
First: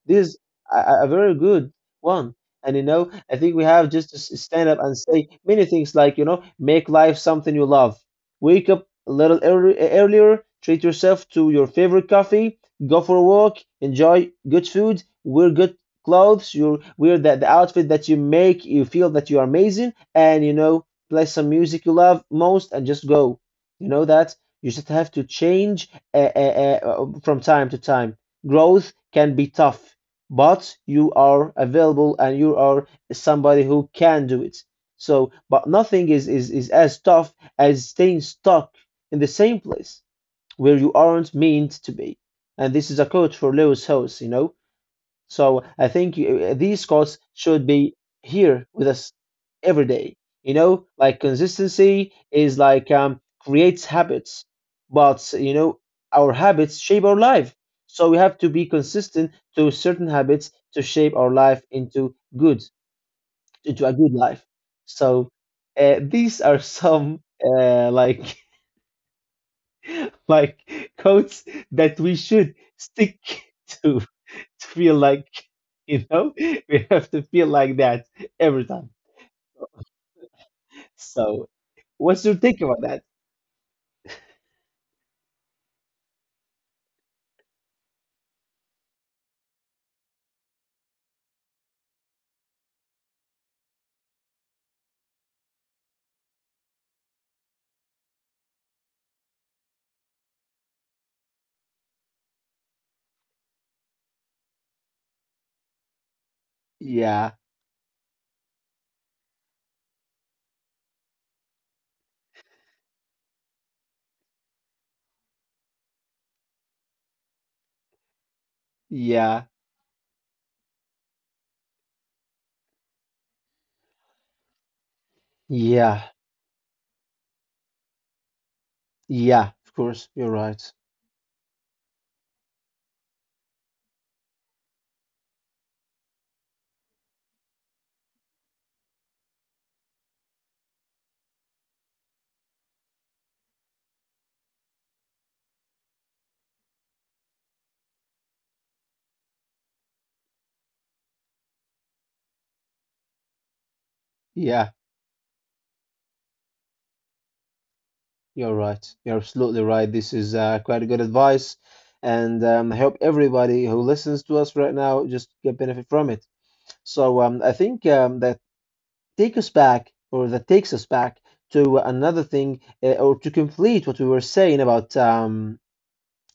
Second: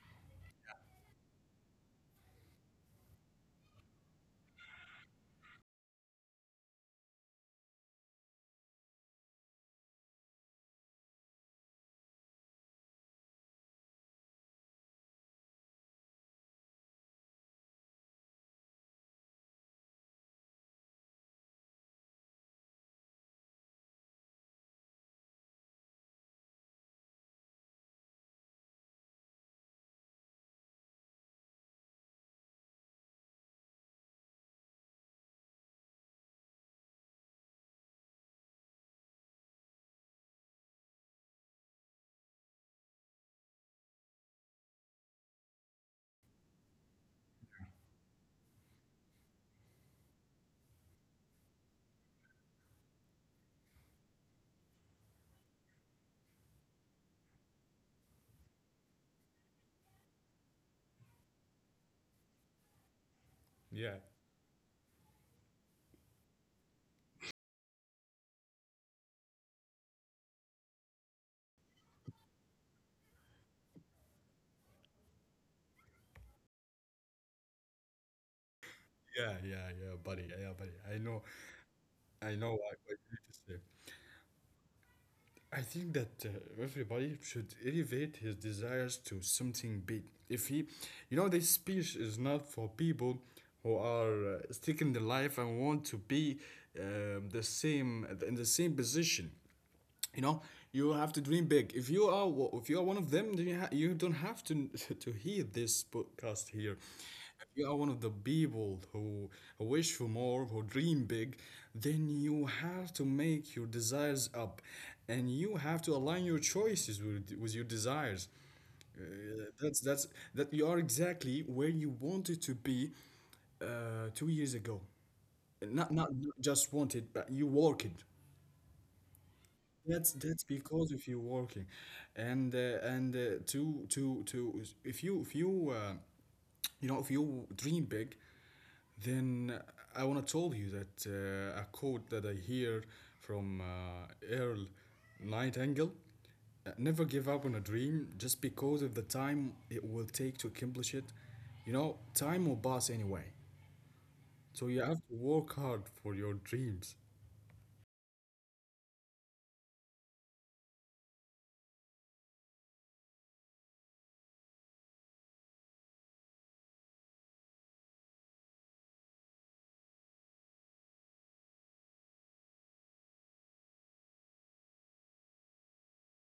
This is a very good one. And I think we have just to stand up and say many things like, make life something you love. Wake up a little early, earlier, treat yourself to your favorite coffee, go for a walk, enjoy good food, wear good clothes, you wear the outfit that you make you feel that you are amazing, and play some music you love most and just go. You know that? You just have to change from time to time. Growth can be tough, but you are available and you are somebody who can do it. So, but nothing is as tough as staying stuck in the same place where you aren't meant to be. And this is a quote for Lewis House. So I think these costs should be here with us every day. Like consistency is like creates habits, but our habits shape our life. So we have to be consistent to certain habits to shape our life into good, into
yeah,
a good life. So these are some like like codes that we should stick to. To feel like you know we have to feel like that every time.
yeah, yeah, yeah, buddy. Yeah, buddy.
So, what's
I
your
know
take about
what
that?
you just said. I think that everybody should elevate his desires to something big. If he, you know, this speech is not for people who are sticking the life and want to be the same in the same position. You know, you have to dream big. If you are, if you are one of them, then you don't have to to hear this podcast here.
Yeah,
If you are one of the people who wish for more, who dream big, then you have to make your desires up, and you have to align your choices with your desires. Uh,
yeah,
that's that's that you are exactly where you wanted to be 2 years ago. not not
yeah,
not just wanted, but you worked.
yeah, of
that's
course, you're
that's
right.
because if you're working, and to if you you know, if you dream big, then I wanna tell you that a quote that I hear from Earl Nightingale, never give up on a dream just because of the time it will take to accomplish it. You know, time will pass anyway,
Yeah,
so you have to work hard for your dreams.
you're right. You're absolutely right, this is quite a good advice. And I hope everybody who listens to us right now just get benefit from it. So I think that take us back or that takes us back to another thing or to complete what we were saying about um,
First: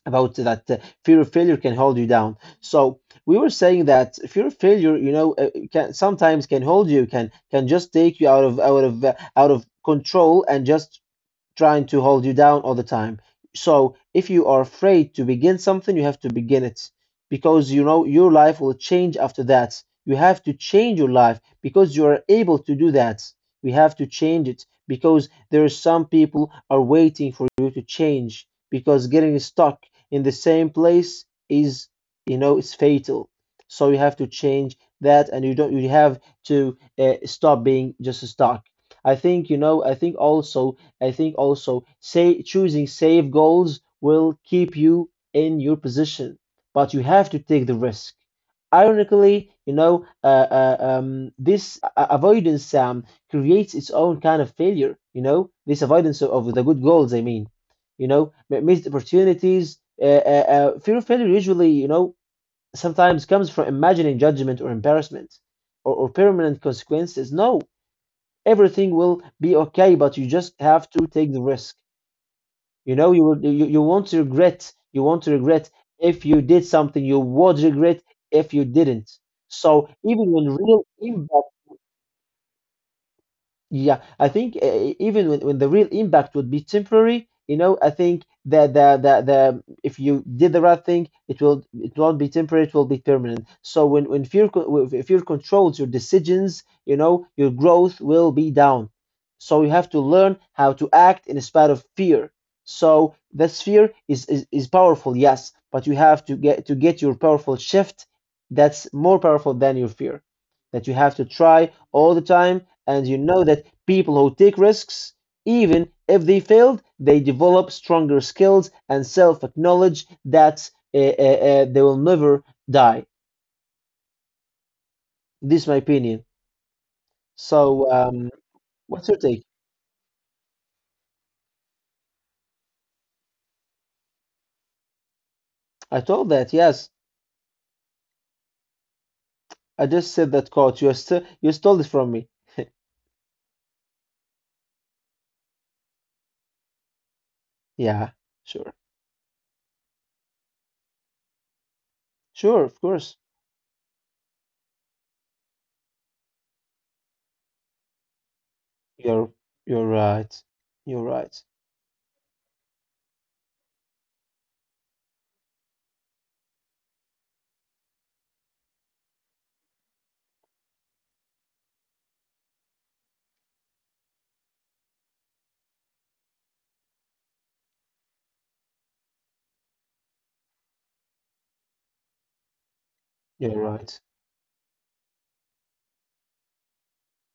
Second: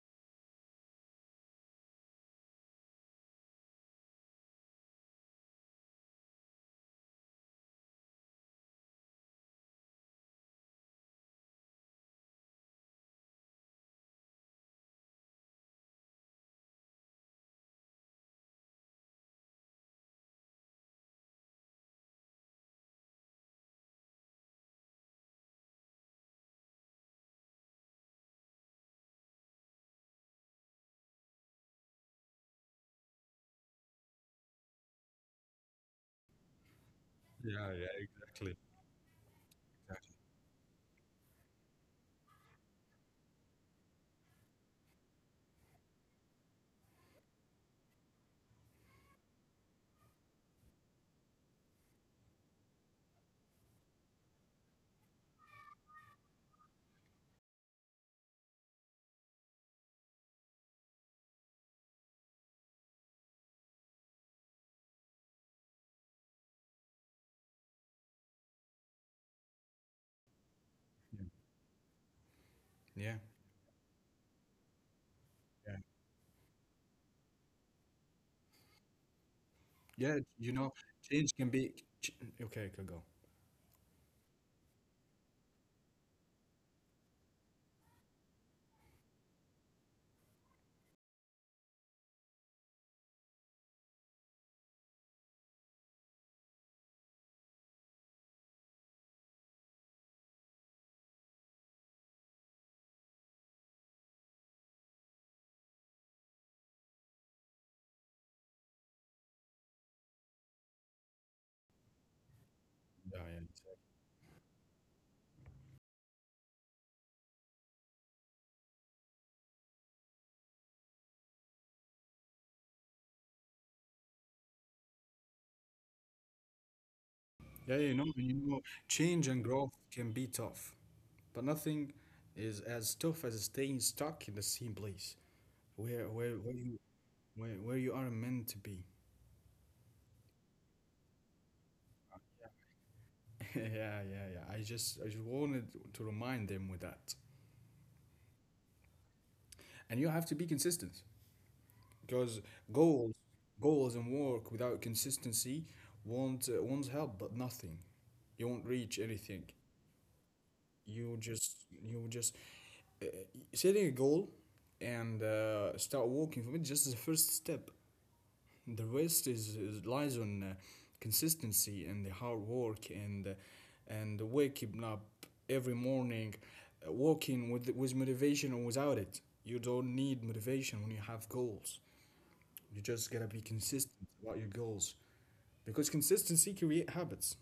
about that fear of failure can hold you down. So we were saying that fear of failure, you know, can sometimes can hold you, can just take you out of control and just trying to hold you down all the time. So if you are afraid to begin something, you have to begin it because you know your life will change after that. You have to change your life because you are able to do that. We have to change it because there are some people are waiting for you to change because getting stuck in the same place is it's fatal. So you have to change that, and you don't you have to stop
Yeah,
being
yeah,
just
exactly.
stuck. I think I think also say choosing safe goals will keep you in your position, but you have to take the risk. Ironically, this avoidance creates its own kind of failure. This avoidance of the good goals. I mean, missed opportunities. Fear of failure usually, sometimes comes from imagining judgment or embarrassment or permanent consequences. No, everything will be okay, but you just have to take the risk. You know,
Yeah,
you will you, you won't regret. You won't regret
yeah.
if you did something. You would regret if you didn't. So
Yeah,
even when
you know,
real
change can
impact.
be. Ch, okay, I can go.
Yeah, I think even when the real impact would be temporary, you know, I think that the if you did the right thing, it will it won't be temporary, it will be permanent. So when if fear controls your decisions, your growth will be down. So you have to learn how to act in spite of fear. So this fear is powerful, yes, but you have to get your powerful shift that's more powerful than your fear that you have to try all the time, and
Yeah,
you know that
yeah.
people who take risks, even if they failed, they develop stronger skills and self acknowledge that they will never die. This is my opinion.
Yeah,
So,
you know,
what's your
change and
take?
growth can be tough, but nothing is as tough as staying stuck in the same place,
I
where where
told
where
that,
you
yes.
where you are meant to be.
I just said that, coach. You stole it from me.
Yeah, yeah, yeah. I just, I just wanted to remind them with that.
Yeah, sure.
And you have to be consistent, because
Sure, of
goals
course.
goals and work without consistency won't, won't help but nothing. You won't reach
You're
anything.
you're right. You're
You
right.
just you just uh, setting a goal, and start walking from it, just the first step. The rest is lies on consistency and the hard work, and waking up every morning, walking with motivation or without it. You don't need motivation when you have goals. You just gotta be
You're
consistent
right.
about your goals, because consistency create habits,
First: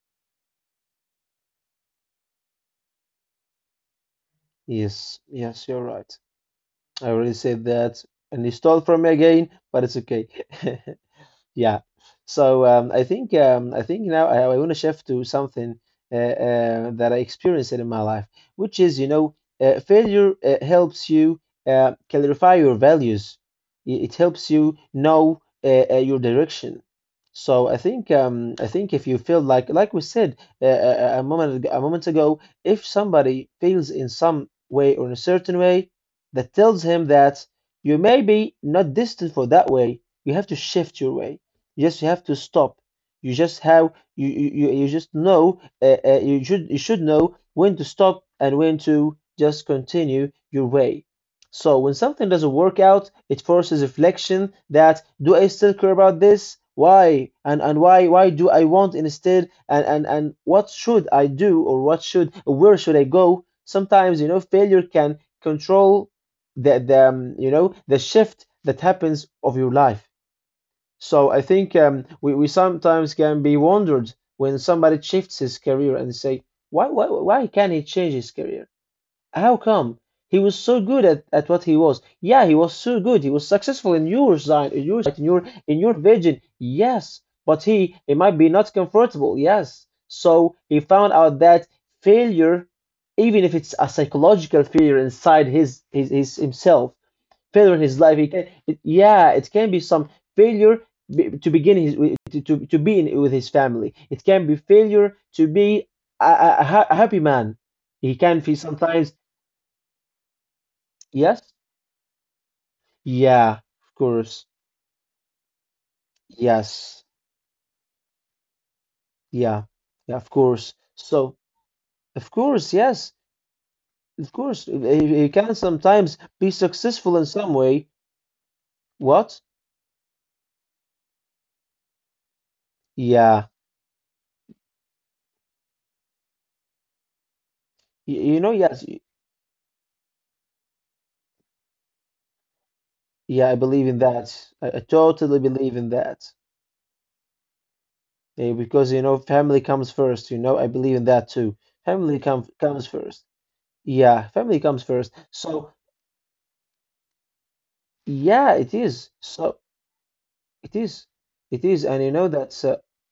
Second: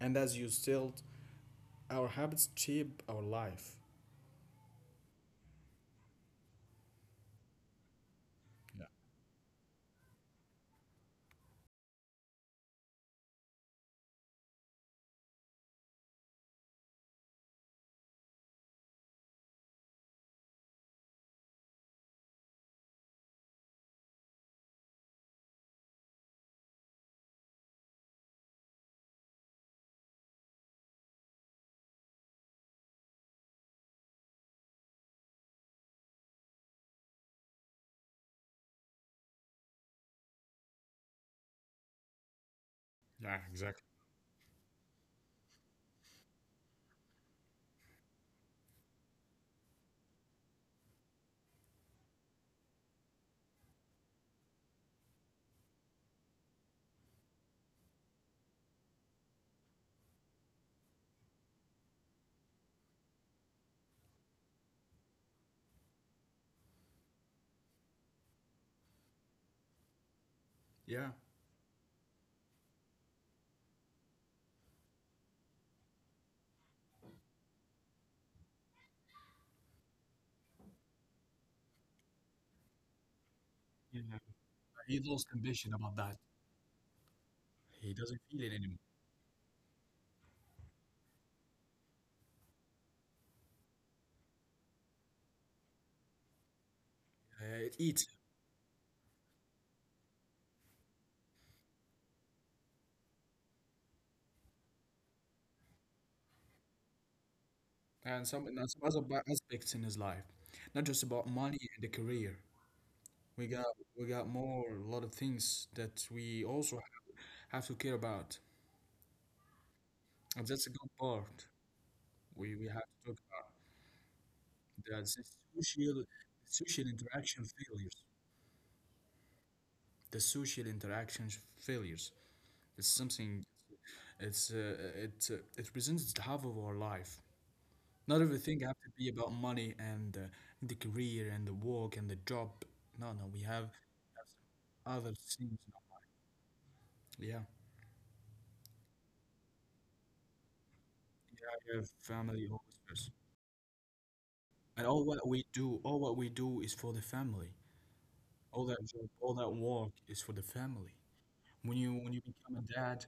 and as you still, our habits shape our life.
Yes, yes, you're right. I already said that, and you stole
Yeah.
from me again, but it's okay. Yeah. So I think now I want to shift to something that I experienced in my life, which is, failure helps you clarify your values. It helps you know your direction. So I think if you feel like we said a moment ago, if somebody feels in some way or in a certain way that tells him that you may be not destined for that way, you have to shift your way. Yes, you have to stop. You
Yeah,
just
exactly.
have you you, you you just know you should know when to stop and when to just continue your way. So when something doesn't work out, it forces reflection that do I still care about this? Why? And why do I want instead? And what should I do or what should where should I go? Sometimes failure can control the you know the shift that happens of your life.
Yeah.
So I think we sometimes can be wondered when somebody shifts his career and say, why can't he change his career? How come? He was so good at what he was. Yeah, he was so good. He was successful
Yeah.
in your side, in
He
your
lost ambition about that.
vision. Yes, but
He
he
doesn't
he
feel
might
it
be
anymore.
not comfortable. Yes, so he found out that failure, even if it's a psychological failure inside his himself,
It
failure in
eats
his life. He can, it, yeah, it can be some failure to begin his to be with his family. It can be failure to be a happy man.
him.
He can be
And some other
sometimes.
aspects in his life. Not just about
Yes,
money and the career. We
yeah,
got
of
we got
course,
more a lot of things that we also
yes,
have to care about.
yeah, yeah, of
And
course.
that's a good
So,
part
of
we
course,
have to
yes,
talk about.
of course, he,
That's
he
the
can
social,
sometimes be
social
successful in
interaction
some way.
failures.
What?
The social interactions failures. It's
Yeah,
something, it represents half of our life. Not
you know,
everything
yes,
have to be about money and the career and the work and the job. No, no, we
yeah, I
have
believe in that. I
other
totally
things.
believe in that.
Yeah,
Yeah, because you know, family comes first, I believe in that too.
yeah, have
Family com
family always
comes
first.
first. Yeah, family comes
And all
first.
what we
So,
do, all what we do is for the family.
yeah,
All
it
that
is.
job, all that
So,
work is for the
it
family.
is. It
When
is.
you
And you
when you
know,
become
that's
a dad,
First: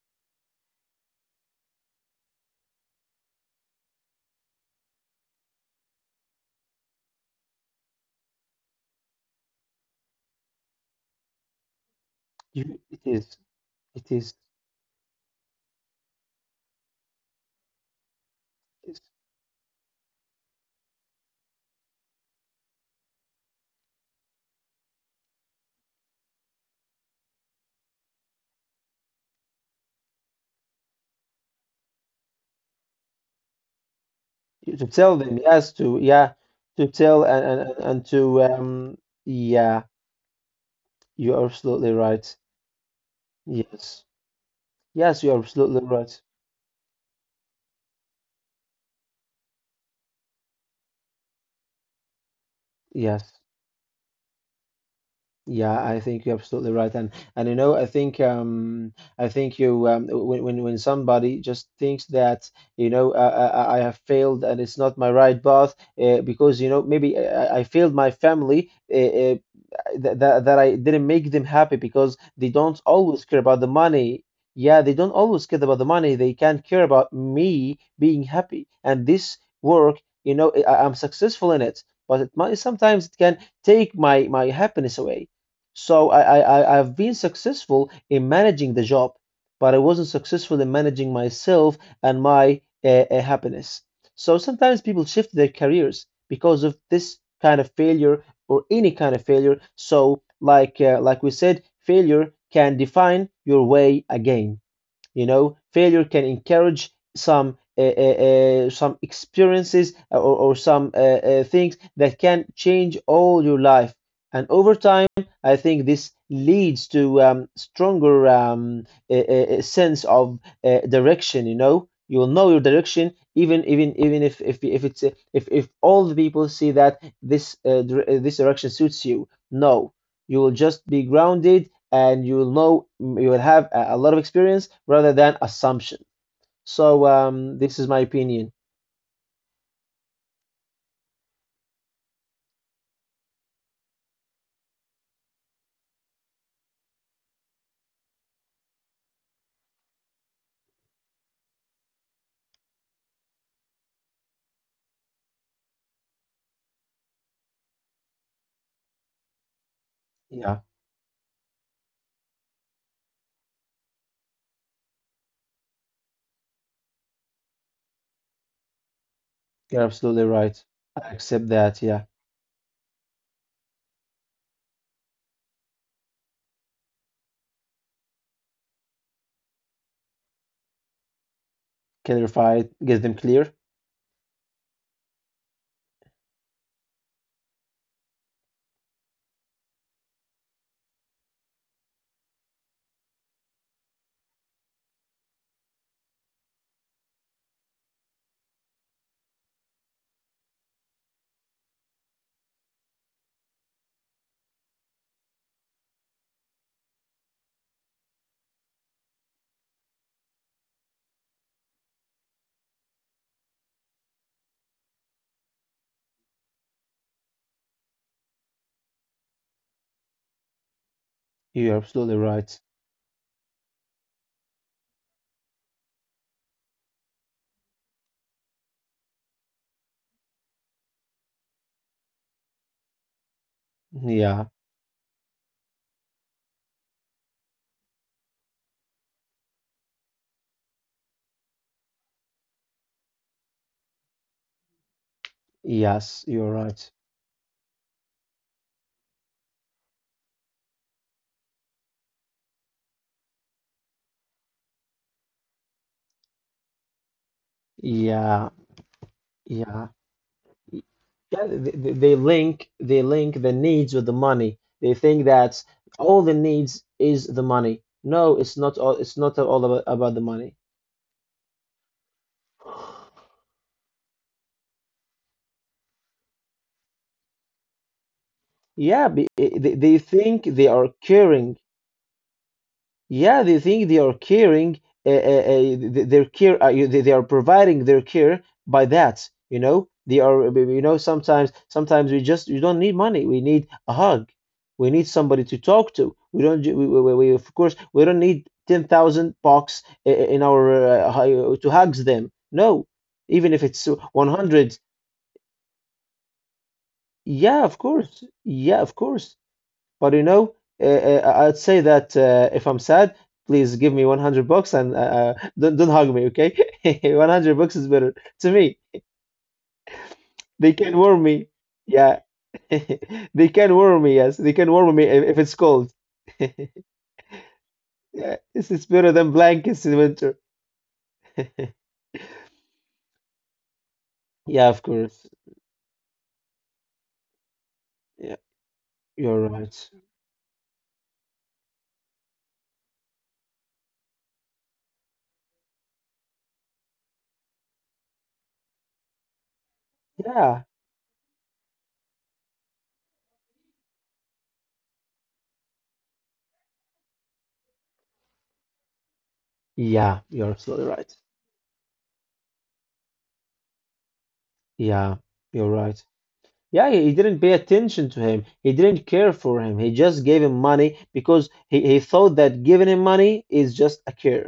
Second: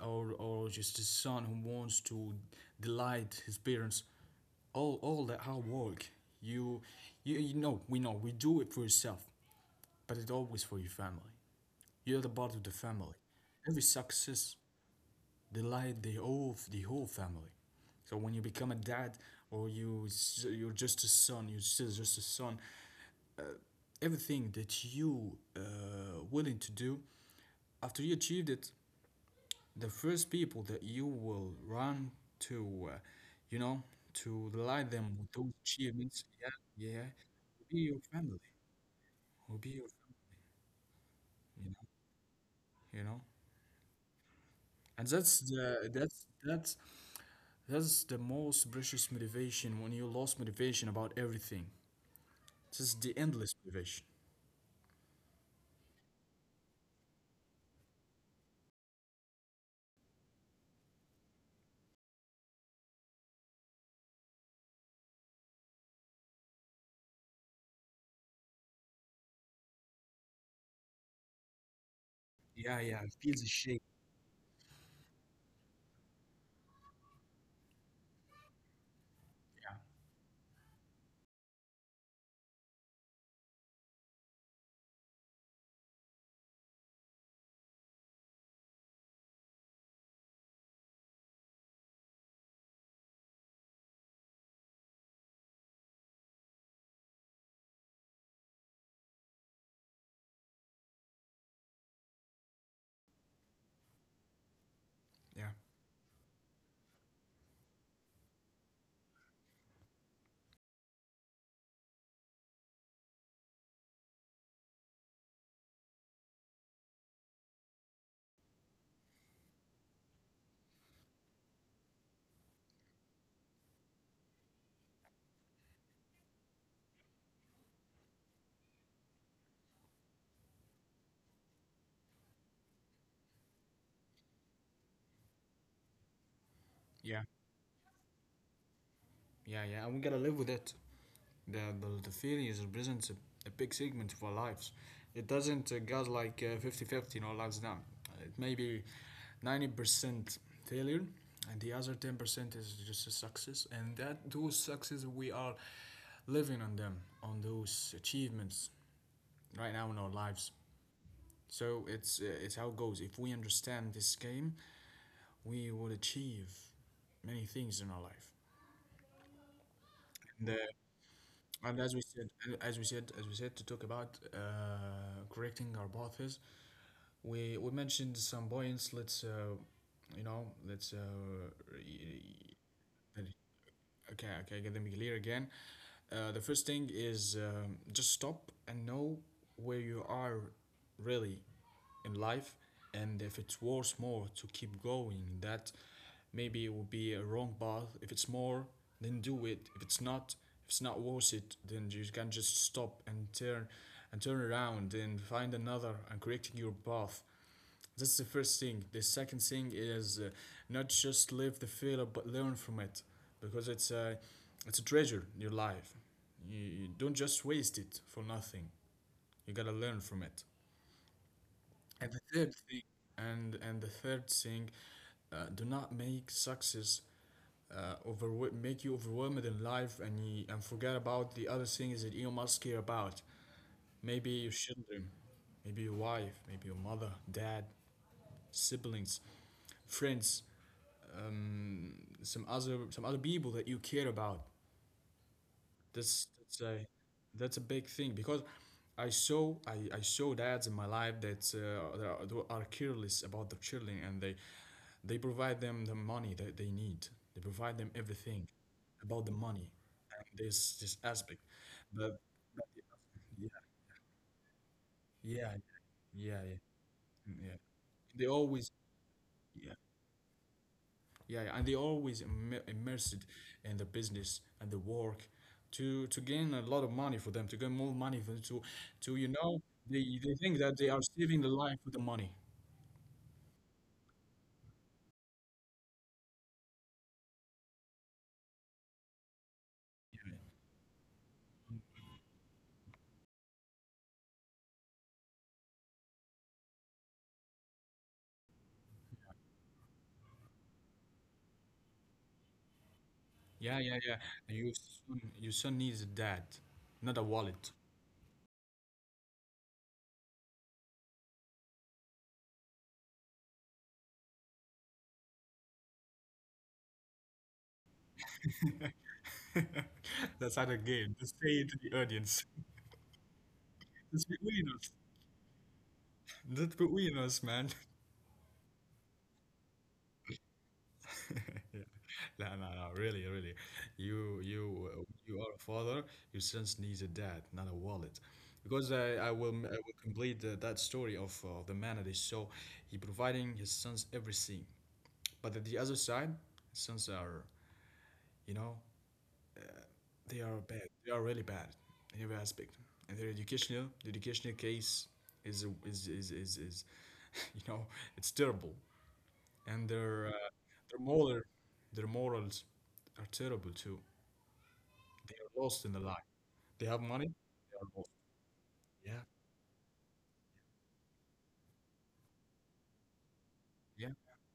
or just a son who wants to delight his parents, all that hard work, you you know we do it for yourself, but it's always for your family. You're the part of the
you, it
family.
is.
Every
It is.
success delight the whole family. So when you become a
It is.
dad, or you're just a son, you're still just a son. Everything that you willing to do, after you achieved it, the first people that you will run to, you know, to
You,
delight
to
them
tell
with
them,
those
yes, to,
achievements.
yeah,
Yeah,
to
yeah,
tell and,
will
and,
be
and
your
and
family.
to,
Will be
yeah,
your family.
you're
You know,
absolutely right.
you know,
Yes.
and
Yes, you're absolutely right.
that's the most precious motivation when you lost motivation about everything. This is the
Yes.
endless motivation.
Yeah, I think you're absolutely right, and I think you when somebody just thinks that I have failed and it's not my right path because maybe I failed my family that I didn't make them happy because they
Yeah,
don't
yeah, it
always
feels
care
a
about the
shake.
money. Yeah, they don't always care about the money. They can't care about me being happy. And this
Yeah,
work, I'm successful in it, but it might sometimes it can take my happiness away so I've been successful in managing the job, but I wasn't successful in managing myself and my happiness. So sometimes people shift their careers because of this kind of failure or any kind of failure. So like we said, failure can define your way again. You
yeah,
know, failure can encourage some experiences or some things that can change all your life. And over time, I think this leads to stronger a sense of direction. You will know your direction even if it's eh, if all the people see that this direction suits you. No, you will just be grounded and you will know you will have a lot of experience rather than assumption. So
yeah,
this is my opinion.
yeah, yeah. And we gotta live with it. The failures represents a big segment of our lives. It doesn't got like 50 fifty in our lives now. It may be 90% failure, and the other 10% is just a success. And that those success, we are living on them, on those achievements right now in our lives.
Yeah,
So it's, it's how it goes. If we understand this game, we will achieve many things in our life.
you're absolutely
And, uh,
right. I accept
and
that. Yeah,
as we said, to talk about correcting our paths, we mentioned some points. Let's you know,
clarify it, get them clear.
Okay, okay, get them clear again. The first thing is, just stop and know where you are, really, in life, and if it's worth more to keep going. That, maybe it will be a wrong path. If it's more, then do it. If it's not worth it, then you can just stop and turn around and find another, and correcting your path. That's the first thing. The second thing is, not just live the failure, but learn from it, because it's a treasure. Your life, you don't just waste it for nothing. You gotta learn from it.
You're
And the
absolutely
third
right.
thing, and and the third thing, do not make success make you overwhelmed in life, and forget about the other things that you must care about. Maybe your
Yeah,
children, maybe your wife, maybe your mother, dad, siblings, friends, um, some other people that you care about. That's
yes, you're
that's a
right.
that's a big thing because I saw dads in my life that that are careless about their children and they provide them the money that they need. They provide them everything
Yeah,
about the money
yeah.
and this
Y-
this aspect,
Yeah,
but
they link
yeah,
the needs with the money. They think
yeah,
that all
yeah,
the
yeah,
needs is the
yeah.
money.
They
No, it's
always,
not all
yeah.
about the money.
Yeah, yeah, and they always immersed in the business and the work to gain a lot of money for them, to gain more money for
Yeah,
to you
be- eh,
know
they
They
think
think
they
that they
are
are saving the
caring.
life with the money.
Yeah, they think they are caring. Their care, you- they, They, are providing their care by that. You know, they are. You know, sometimes we just you don't need money. We need a hug. We need somebody to talk to. We don't. Ju- we- Of course we don't need 10,000 bucks in our to hugs them. No, even if
Yeah,
it's
yeah, yeah.
one hundred.
Your son needs a dad, not a
Yeah,
wallet.
of course. Yeah, of course. But you know, I'd say that if I'm sad, please give me 100 bucks and don't hug me, okay? 100 bucks is better to me.
That's not
They
a
can
game.
warm
Just
me.
say it to the
Yeah,
audience.
they can warm me.
Just
Yes, they
between
can
us.
warm me if it's cold.
Just between us, man.
Yeah, this is better than blankets in winter.
Yeah. No, no, no, really, really. You,
Yeah, of
you,
course.
you are a father. Your sons needs a dad, not a wallet.
Yeah,
Because I, I
you're
will, I
right.
will complete that story of the man that is so he providing his sons everything. But at the other side, sons are, you know, they are
Yeah,
bad. They are really bad in every aspect. And their educational, the educational case is you know, it's terrible. And
yeah, you're absolutely
their
right.
moral, their morals are terrible too.
Yeah,
They are
you're
lost in the
right.
life. They
Yeah,
have
he
money.
didn't pay
They are lost.
attention to him. He didn't
Yeah.
care for him. He just gave him money because he thought that giving him money is just
Yeah,
a care.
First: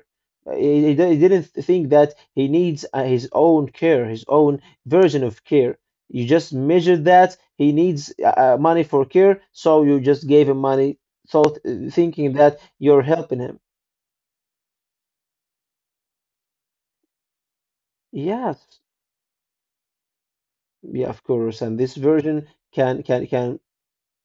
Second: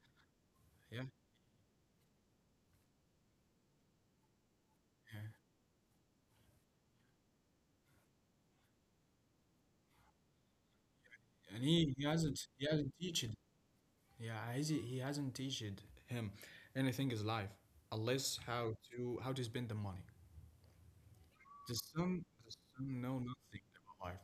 Uh, He, he
yeah,
di- he didn't think that he needs his own care, his own version
yeah.
of care. You just measured that he needs money for care, so you just gave him money, thought
And he, he
thinking
hasn't
that
he hasn't
you're
teached.
helping him.
Yeah, he hasn't teached him anything is life, unless how
Yes,
to how to spend the money.
yeah, of course.
The
And this
son
version
the son
can
know
can can
nothing about life.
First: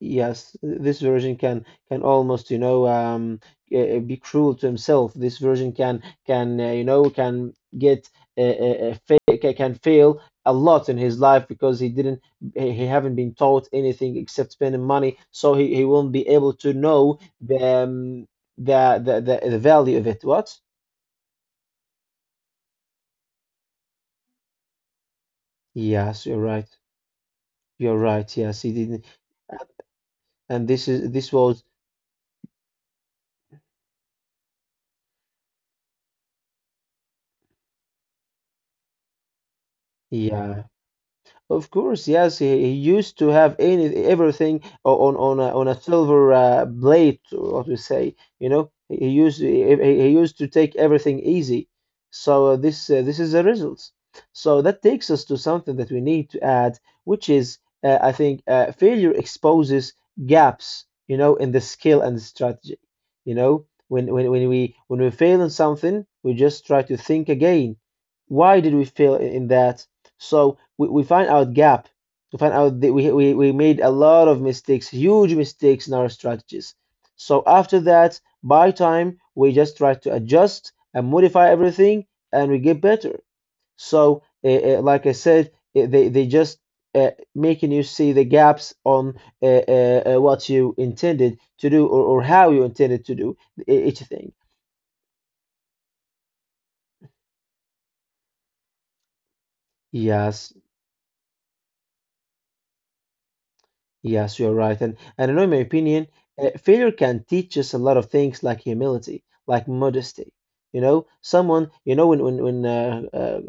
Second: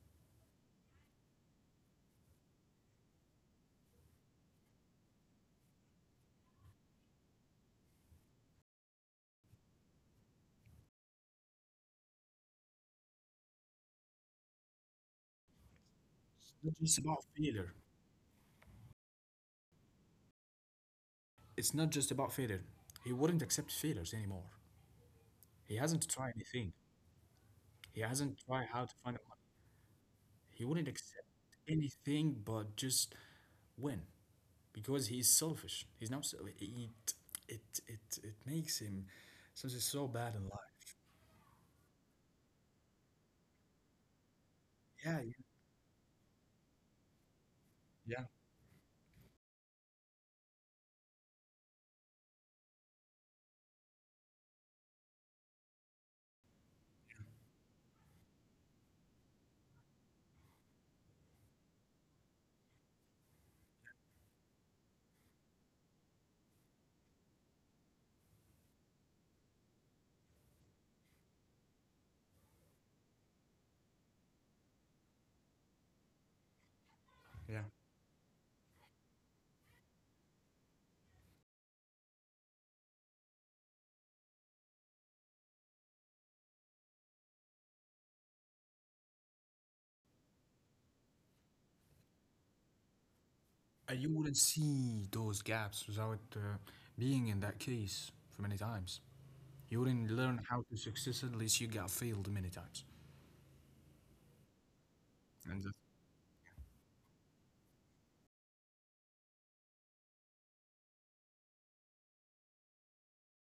Yes, this version can almost be cruel to himself. This version can you know can get can fail a lot in his life because he didn't he haven't been taught anything except spending money, so he won't be able
It's
to
not just
know
about
the,
failure.
the value of it. What?
It's not just about failure. He wouldn't accept failures anymore. He hasn't
Yes, you're
tried
right.
anything.
You're
He
right.
hasn't
Yes, he
tried how to
didn't.
find a money.
And
He
this
wouldn't
is this
accept
was
anything but just win, because he is selfish. He's not. Sel- it it makes him something so bad in
yeah.
life.
Of course, yes, he used to have any everything on
Yeah, yeah,
on a silver plate, or what we say,
yeah,
you know. He used to take everything easy. So this is the results. So that takes us to something that we need to add, which is I think failure exposes gaps, you know, in the skill and the strategy. You know, when we fail in something, we just try to think again why did we fail in that, so we find out gap. We find out that we made a lot of mistakes, huge mistakes in our strategies. So
yeah.
after that, by time, we just try to adjust and modify everything and we get better. So, like I said, they just making you see the gaps on what you intended to do or how you intended to do each
And you
thing.
wouldn't see those gaps without being in that case for many times. You wouldn't learn
Yes,
how to succeed unless you got failed many times.
yes, you're right. And I know, in my
And that,
opinion, failure can teach us a lot of things like humility, like modesty. You know, someone, you know, when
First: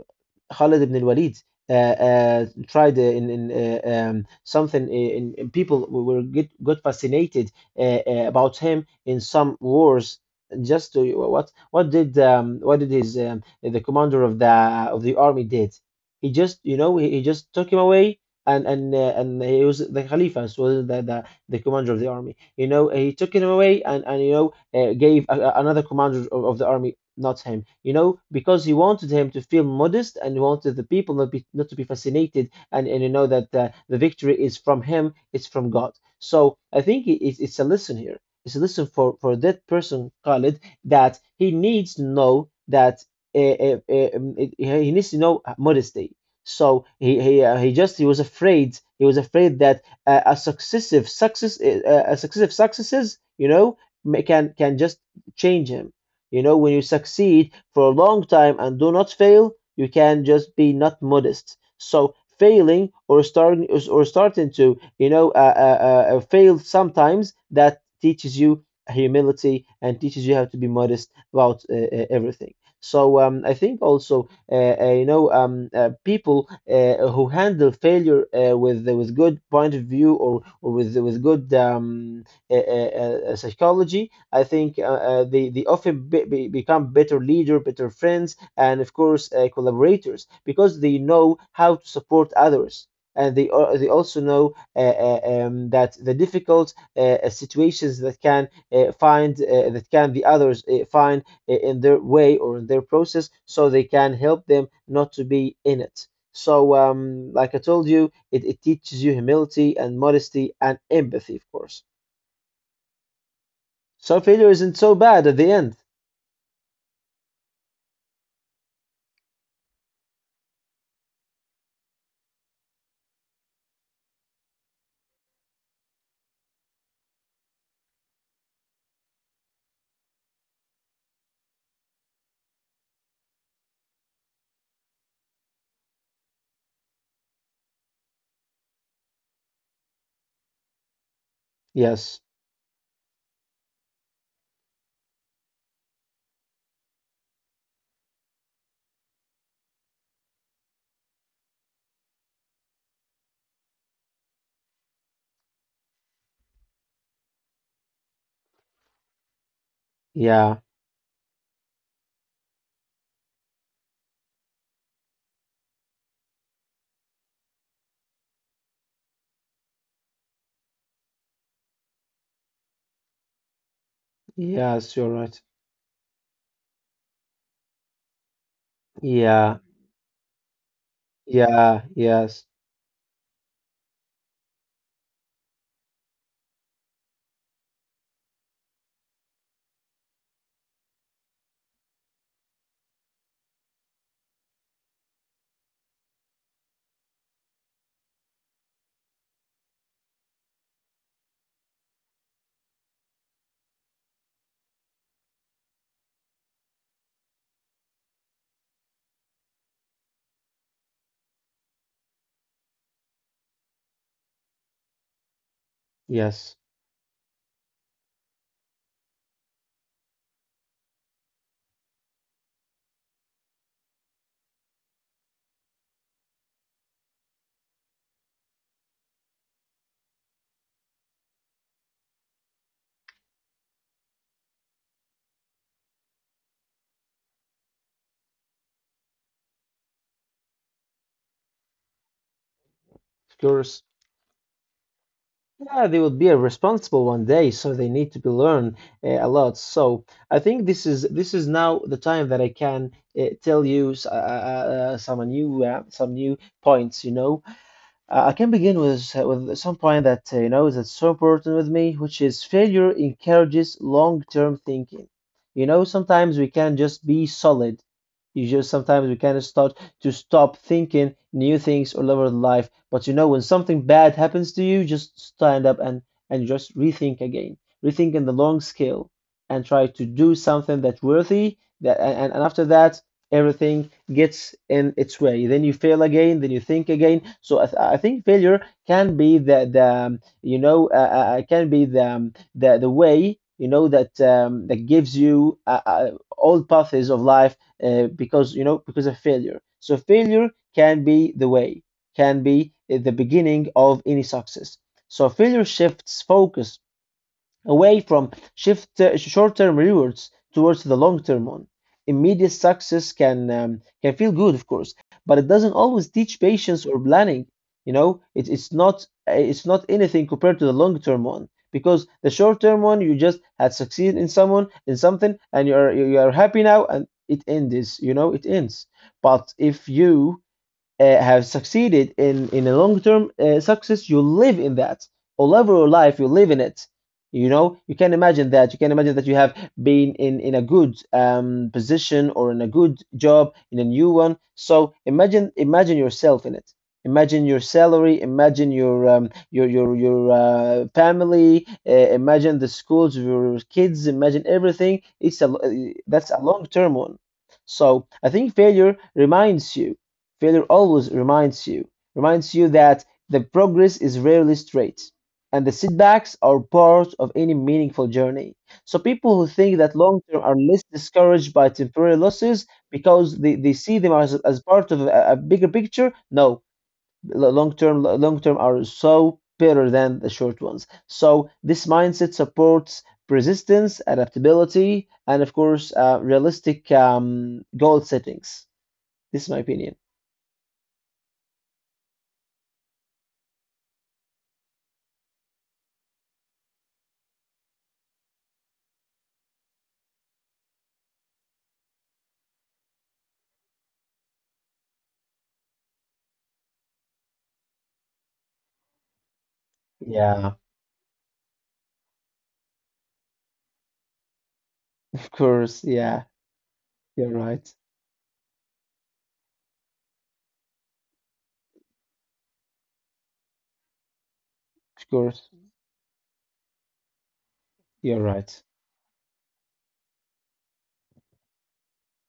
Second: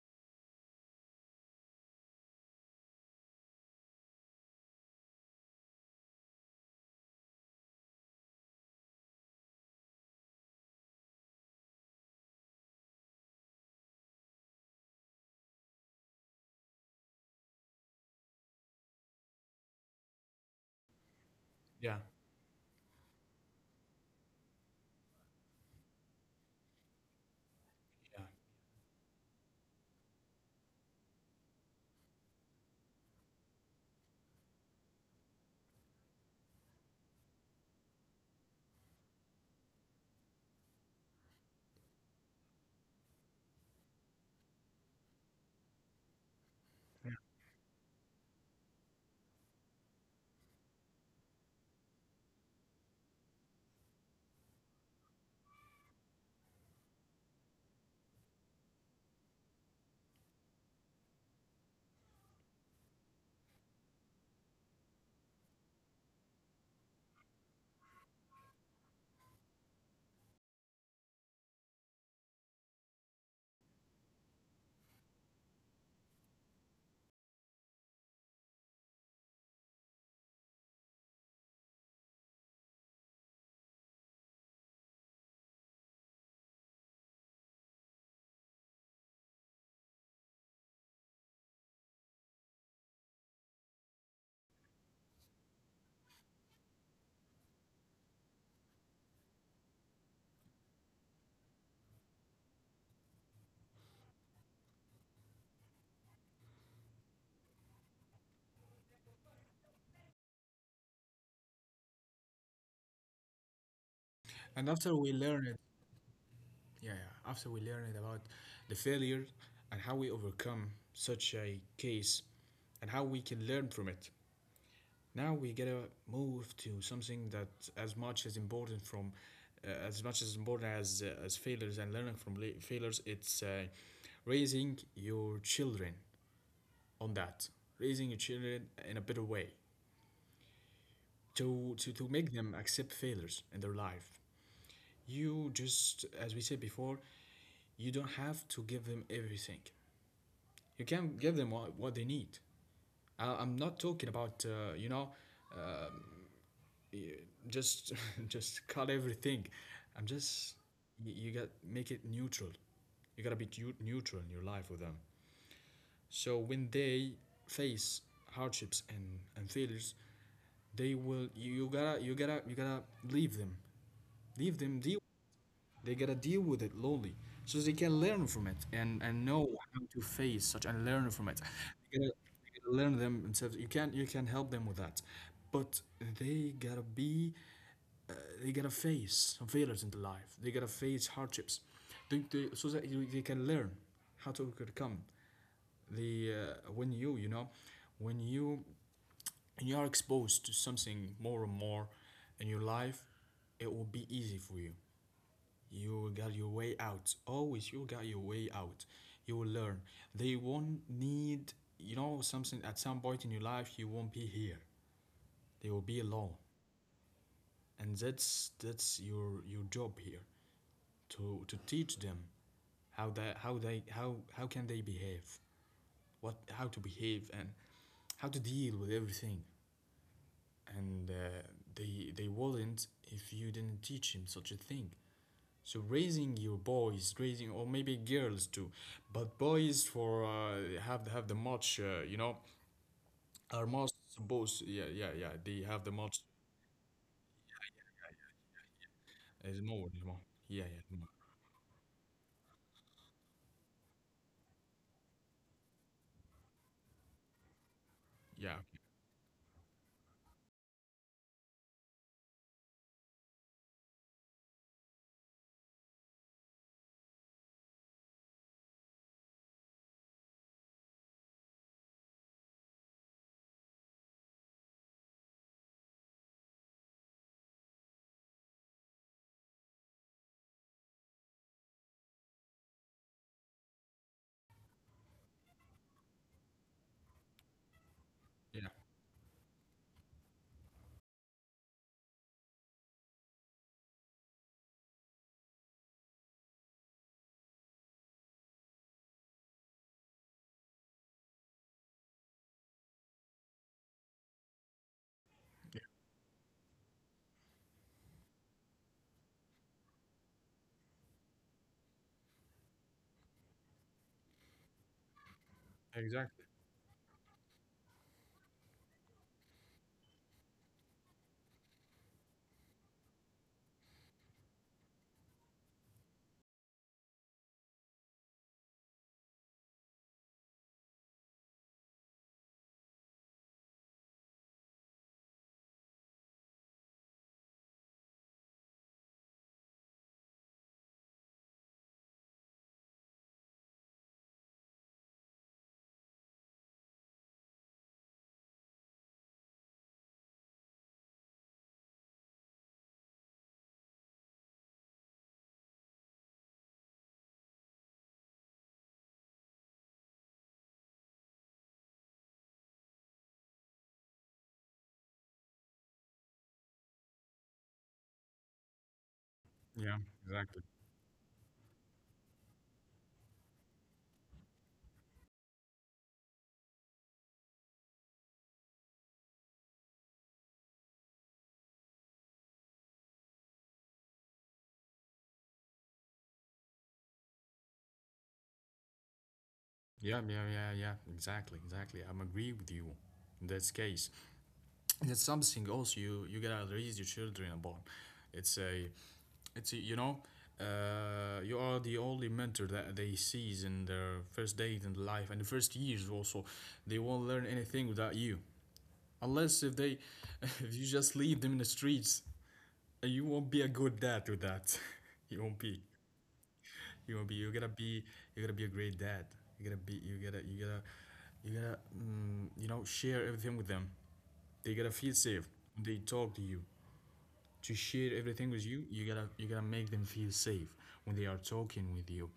Khalid ibn al-Walid tried in something in people were got fascinated about him in some wars just to, what did his the commander of the army did, he just you know he just took him away and he was the Khalifa so the commander
yeah,
of the army you know he took him away and you know gave another commander of the army, not him. You know,
yeah,
because he wanted him to feel modest and he wanted the people not to be fascinated and you know that the victory is from him, it's from God. So I think it's a lesson here. It's a lesson for that person, Khalid, that he needs to know that he needs to know modesty. So
yeah.
he was afraid he was afraid that a successive successes you know can just change him, you know, when you succeed for a long time and do not fail, you can just be not modest. So failing or starting to, you know, fail sometimes that teaches you humility and teaches you how to be modest about everything. So I think also you know people who handle failure with good point of view or with good psychology, I think they often become better leader, better friends, and of course collaborators because they know how to support others, and they also know that the difficult situations that can find that can the others find in their way or in their process, so they can help them not to be in it. So, like I told you, it teaches you humility and modesty and empathy, of course. So failure
And
isn't
after
so
we
bad at
learn
the
it,
end.
yeah, yeah, after we learn it about the failure and how we overcome such a case and how we can learn from it, now we gotta move to something that as much as important as failures and learning from failures. It's raising your children on that, raising your children in a better way to to
Yes.
make them accept failures in their life. You just, as we said before, you don't have to give them everything. You can give them what they need. I'm not talking about you know uh, just just cut everything. I'm just,
Yeah.
you got make it neutral, you gotta be neutral in your life with them, so when they face hardships and failures they will, you gotta you gotta leave them, leave them
Yes,
deal.
you're right.
They gotta deal with it lonely so they can learn from it and know
Yeah.
how to face such and learn from it.
Yeah. Yes.
They gotta learn themselves. You can, you can help them with that, but they gotta be, they gotta face failures in the life. They gotta face hardships, so that they can learn how to overcome the when you know, when you are exposed to something more and more in your life, it will be easy for you. You got your way out. Always, you got your way out. You will learn. They won't need, you know, something at some point in your life. You won't be here. They will be alone,
Yes.
and that's your job here to teach them how how can they behave, what how to behave and how to deal with everything. And they wouldn't if you didn't teach him such a thing. So raising your boys, raising or maybe girls too, but boys for have the much you know
Of
are most
course.
supposed, yeah yeah yeah, they have the
Yeah, they
much
would be responsible one day, so they need to be learned a
is
lot.
more, is
So
more,
I
yeah
think
yeah
this
more.
is this is now the time that I can tell you some new points, you know. I
Yeah,
can
okay.
begin with some point that you know that's so important with me, which is failure encourages long-term thinking. You know, sometimes we can just be solid. You just sometimes we can start to stop thinking new things all over life. But you know, when something bad happens to you, just stand up and just rethink again, rethink in the long scale, and try to do something that's worthy. That and after that, everything gets in its way. Then you fail again, then you think again. So I think
Yeah,
failure can be the you know can be the way you know that that gives you all paths of life because you know because of failure. So failure can be the way, can be the beginning of any success. So failure shifts focus away from shift short-term rewards towards the long-term one. Immediate success can feel good, of course, but it doesn't always
exactly,
teach patience or planning. You know, it's not anything compared to the long-term one because the short-term one you just had succeeded in someone in something and you are happy now and it ends. You know, it ends. But if you have succeeded in a long term success, you live in that all over your life, you live in it, you know you can imagine that you can imagine that you have been in a good position or in a good job in a new one, so imagine imagine yourself in it, imagine your salary, imagine your family, imagine the schools of your kids, imagine everything. It's a That's a long term one. So I think failure reminds you Failure always reminds you that the progress is rarely straight, and the setbacks are part of any meaningful journey. So people who think
yeah,
that long term
exactly.
are less discouraged by temporary losses because they see them as part of a bigger picture. No, long term are so better than the short ones. So this mindset supports persistence, adaptability, and of course, realistic goal settings. This is my opinion.
Yeah, yeah, yeah, yeah. Exactly, exactly. I'm agree with you in this case. And it's something also you gotta raise your children upon. It's a, you know, you are the only mentor that they sees in their first date in life and the first years also. They won't learn anything without you, unless if they,
Yeah.
if you just leave them in the streets, you won't be a good dad with that.
Of
You won't be,
course, yeah,
you gonna be,
you're
you gotta
right.
be, you gotta be a great dad. You gotta be, you gotta, you gotta, you gotta you know share everything with them. They gotta feel
Of
safe,
course,
they talk to you, to share
you're
everything with
right.
you. You gotta, you gotta make them feel safe when they are talking with you,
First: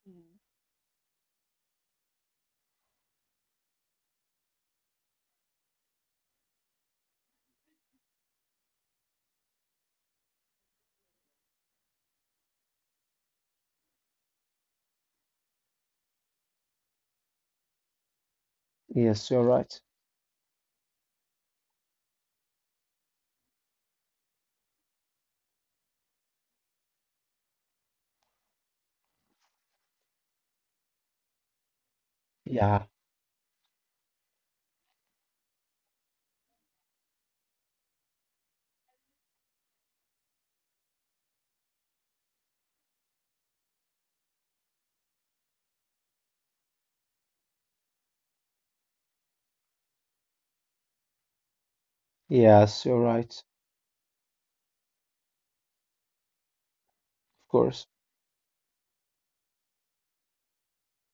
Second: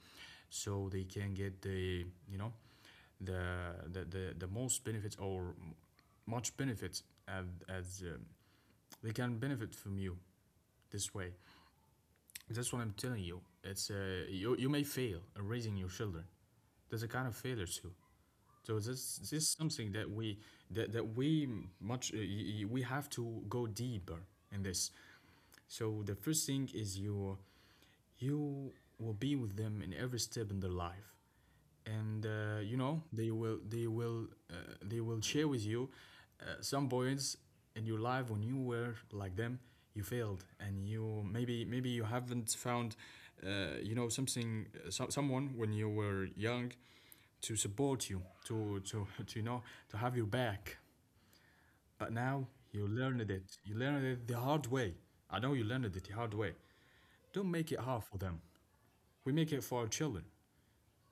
so they can get the, you know, the the most benefits or much benefits as they can benefit from you this way. That's what I'm telling you. It's you, you may fail in raising your children. There's a kind of failure too. So this
Yes,
this
you're
is
right.
something that we, that, that we much we have to go deeper in this. So the first thing is you, you will be with them in every step in their life, and you
Yeah,
know they will they will share with you some points in your life when you were like them. You failed, and you maybe, maybe you haven't found you know something someone when you were young to support you, to to, you know, to have your back, but now
yes,
you
you're
learned
right. Of
it, you learned it the hard way. I know you learned it the hard way. Don't make it
course.
hard for them. We make it for our children.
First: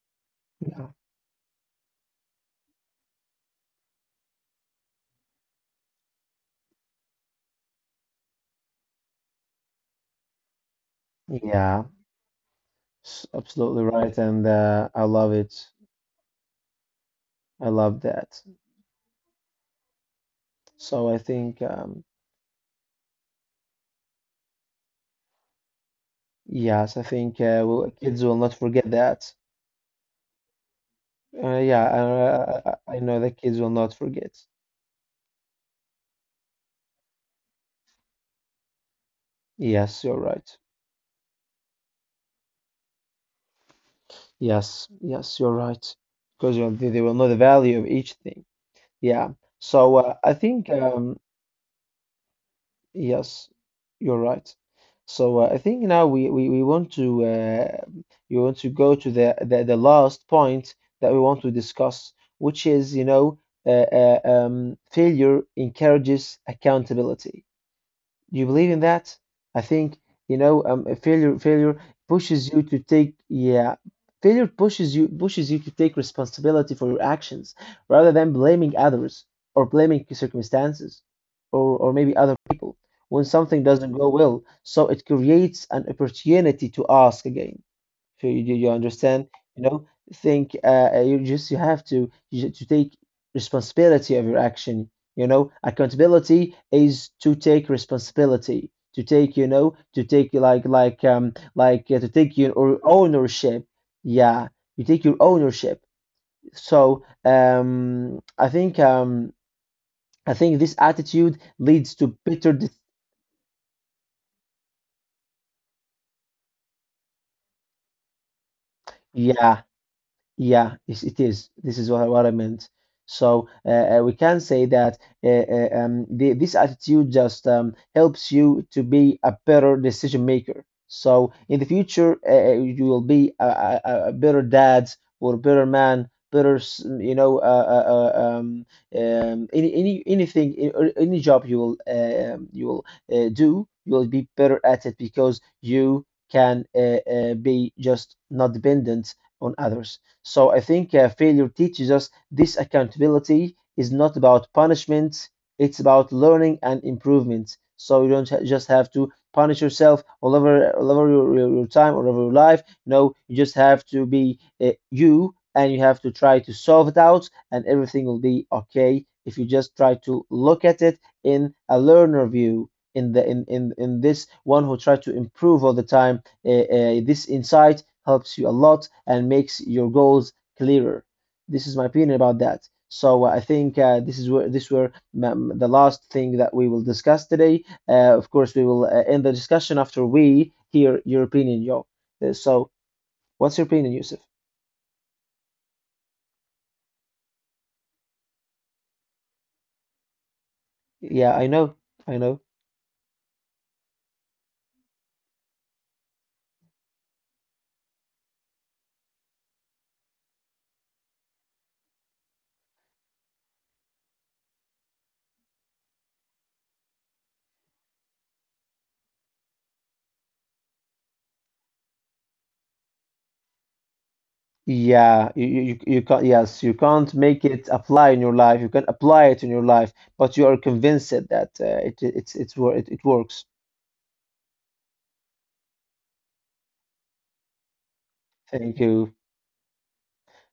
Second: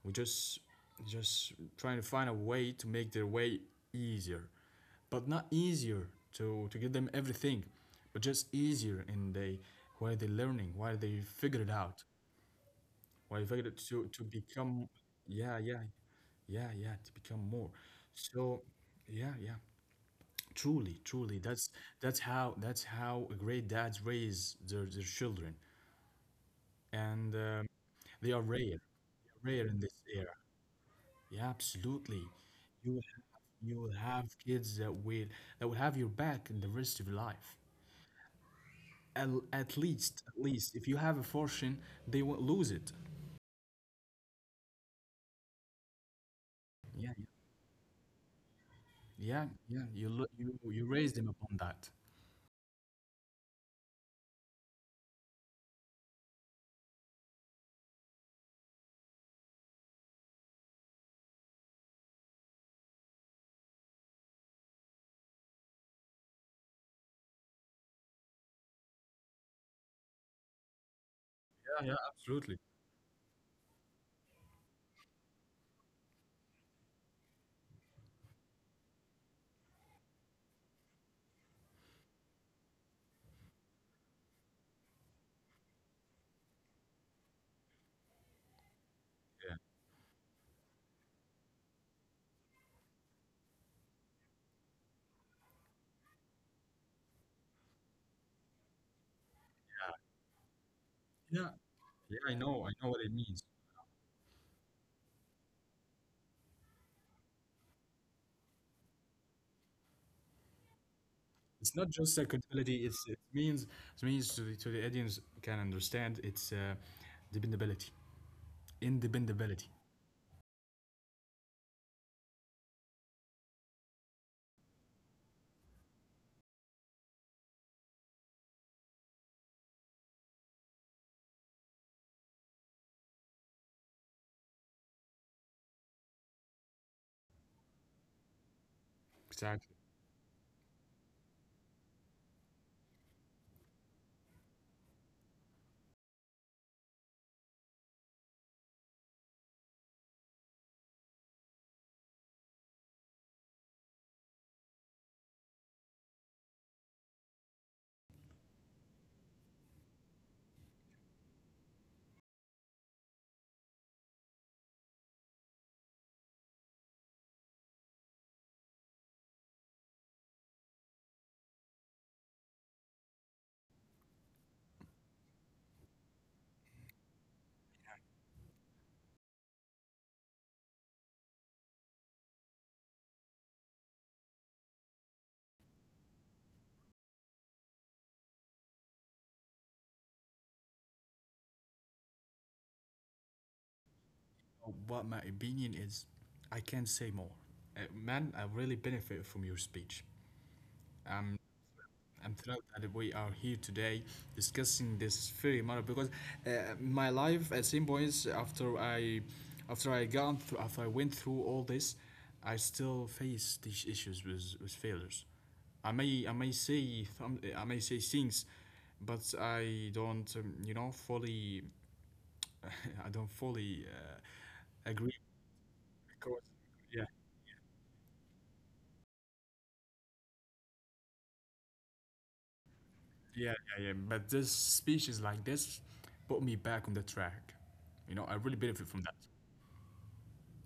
We just
Yeah,
just trying to find a way to make their way easier, but not easier to give them everything, but just easier in they why they learning, why they figured it
yeah,
out, why they figure it
absolutely right.
to
And
become,
I love it.
yeah yeah, yeah yeah, to become more.
I love that.
So yeah yeah, truly,
So I
truly,
think,
that's how great dads raise their children,
yes, I
and
think well, kids
they are
will not
rare,
forget that.
rare in this. Yeah, absolutely.
Yeah, I know the kids will
You
not
will have
forget.
kids that will, that will have your back in the rest of your life.
Yes, you're
At
right.
least, if you have a fortune, they won't lose it.
Yes, yes, you're right. Because they will
Yeah,
know the value of each thing. Yeah.
yeah, yeah, yeah.
So
You
I
you
think
you raise them upon that.
yes, you're right. So I think now we want to go to the last point that we want to discuss, which is you know failure encourages accountability. Do you believe in that? I think, a failure
Yeah, yeah,
pushes
absolutely.
you to take yeah, failure pushes you to take responsibility for your actions rather than blaming others or blaming circumstances or maybe other people when something doesn't go well. So it creates an opportunity to ask again. So you understand,
Yeah,
you know, think you just you have to take responsibility of your action. You know, accountability is to take responsibility, to take, you know, to take
yeah,
to
yeah.
take your
I
or
know what it means.
ownership. Yeah, you take your ownership. So I think this attitude
It's not
leads
just
to better.
accountability. It's it means, it means, to the, to the audience can understand, it's dependability, independability.
Yeah. Yeah, it's, it is. This is what I meant. So we can say that this attitude just helps you to be a better decision maker. So in the future, you will be a better dad or better man, better, s- you know,
Exactly.
anything, or any job you will do, you will be better at it because you can be just not dependent on others. So I think failure teaches us this accountability is not about punishment, it's about learning and improvement. So you don't just have to punish yourself all over your time, all over your life. No, you just have to be you have to try to solve it out, and everything will be okay if you just try to look at it in a learner view. In in this one who try to improve all the time, this insight helps you a lot and makes your goals clearer. This is my opinion about that. So I think this is where this were the last thing that we will discuss today. Of course, we will end the discussion after we hear your opinion, yo. So, what's your opinion, Yusuf?
But my opinion is, I can't say more. Man, I really benefit from your speech.
Yeah,
Um,
I know, I
I'm
know.
thrilled that we are here today discussing this very matter because uh, my life at some points, after I gone through, after I went through all this, I still face these issues with failures. I may say some, I may say things, but I don't you know fully I don't fully agree
Yeah, you can't.
because
Yes, you
yeah.
can't make it apply in your life. You can apply it in your life, but you are convinced that it's it
Yeah,
works.
yeah, yeah. But this speeches like this put me back on the track. You know, I really benefit
Thank
from that.
you.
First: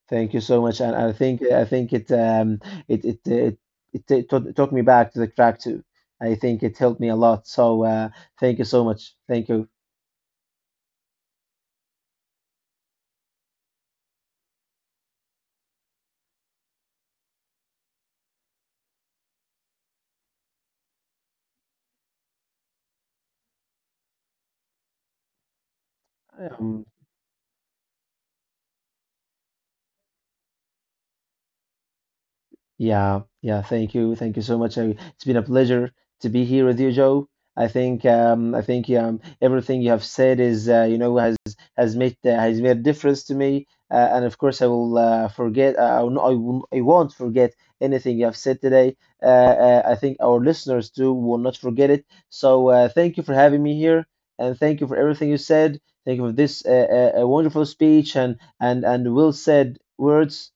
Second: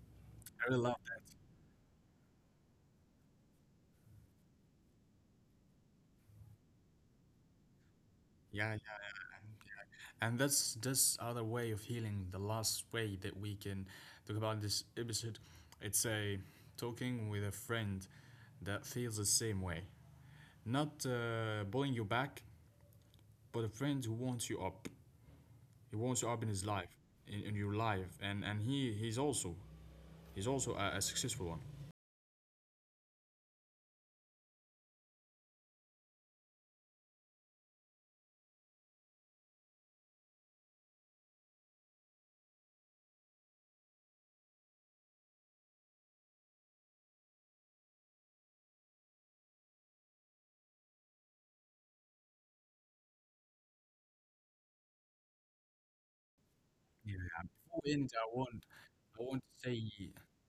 Thank you so
I
much,
really
and
love that.
I think it it it it, it, it took took me back to the track too. I think it helped me a lot. So thank you
Yeah,
so
yeah.
much. Thank you.
And that's this other way of healing. The last way that we can talk about in this episode, it's a talking with a friend that feels the same way. Not pulling you back, but a friend who wants you up. He wants you up in his
Um,
life, in your life, and he, he's also, he's also a successful one.
Yeah, yeah, thank you. Thank you so much. It's been a pleasure to be here with you, Joe. I think everything you have said is you know has made a difference to me. And of course I will forget I will, not- I will I won't forget anything you have said today. I think our listeners too will not forget it. So thank you for having me here and thank you for everything you said. Thank you for this
Yeah,
wonderful
before we
speech
end, I
and
want, I
well
want to
said
say,
words.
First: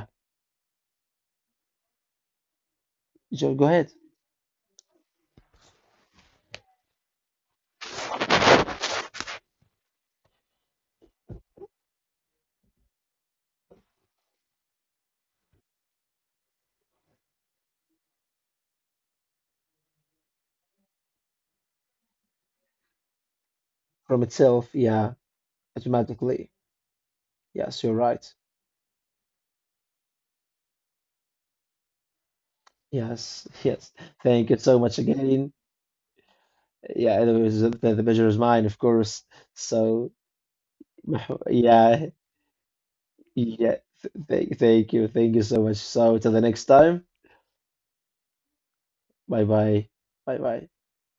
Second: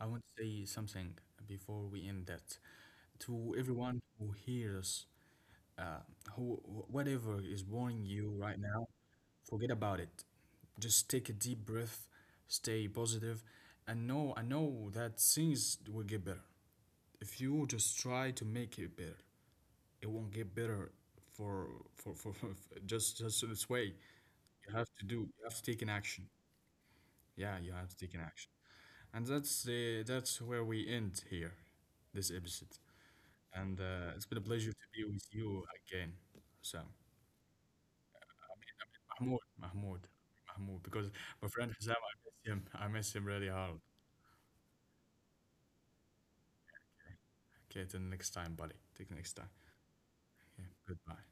I want to say something before we end, that to
Joe, go ahead.
everyone who hears uh, whatever is boring you right now, forget about it. Just take a deep breath, stay positive, and know I know that things will get better. If you just try to make it better, it won't get better for for, just this way.
From
You
itself,
have to do.
yeah,
You have to take an action.
automatically.
Yeah, you have
Yes,
to
you're
take an
right.
action. And that's where we end here, this episode.
Yes,
And
yes.
it's been a
Thank you
pleasure to
so
be
much
with
again.
you again, Sam.
Yeah, it was the pleasure is mine, of course.
Mahmoud, Mahmoud,
So,
Mahmoud, because my friend Hazam, I
yeah,
miss him. I miss him really hard.
yeah. Th th Thank you. Thank you so much. So, till the next time.
Okay, till next time, buddy. Till next time.
Bye bye. Bye
Yeah,
bye.
goodbye.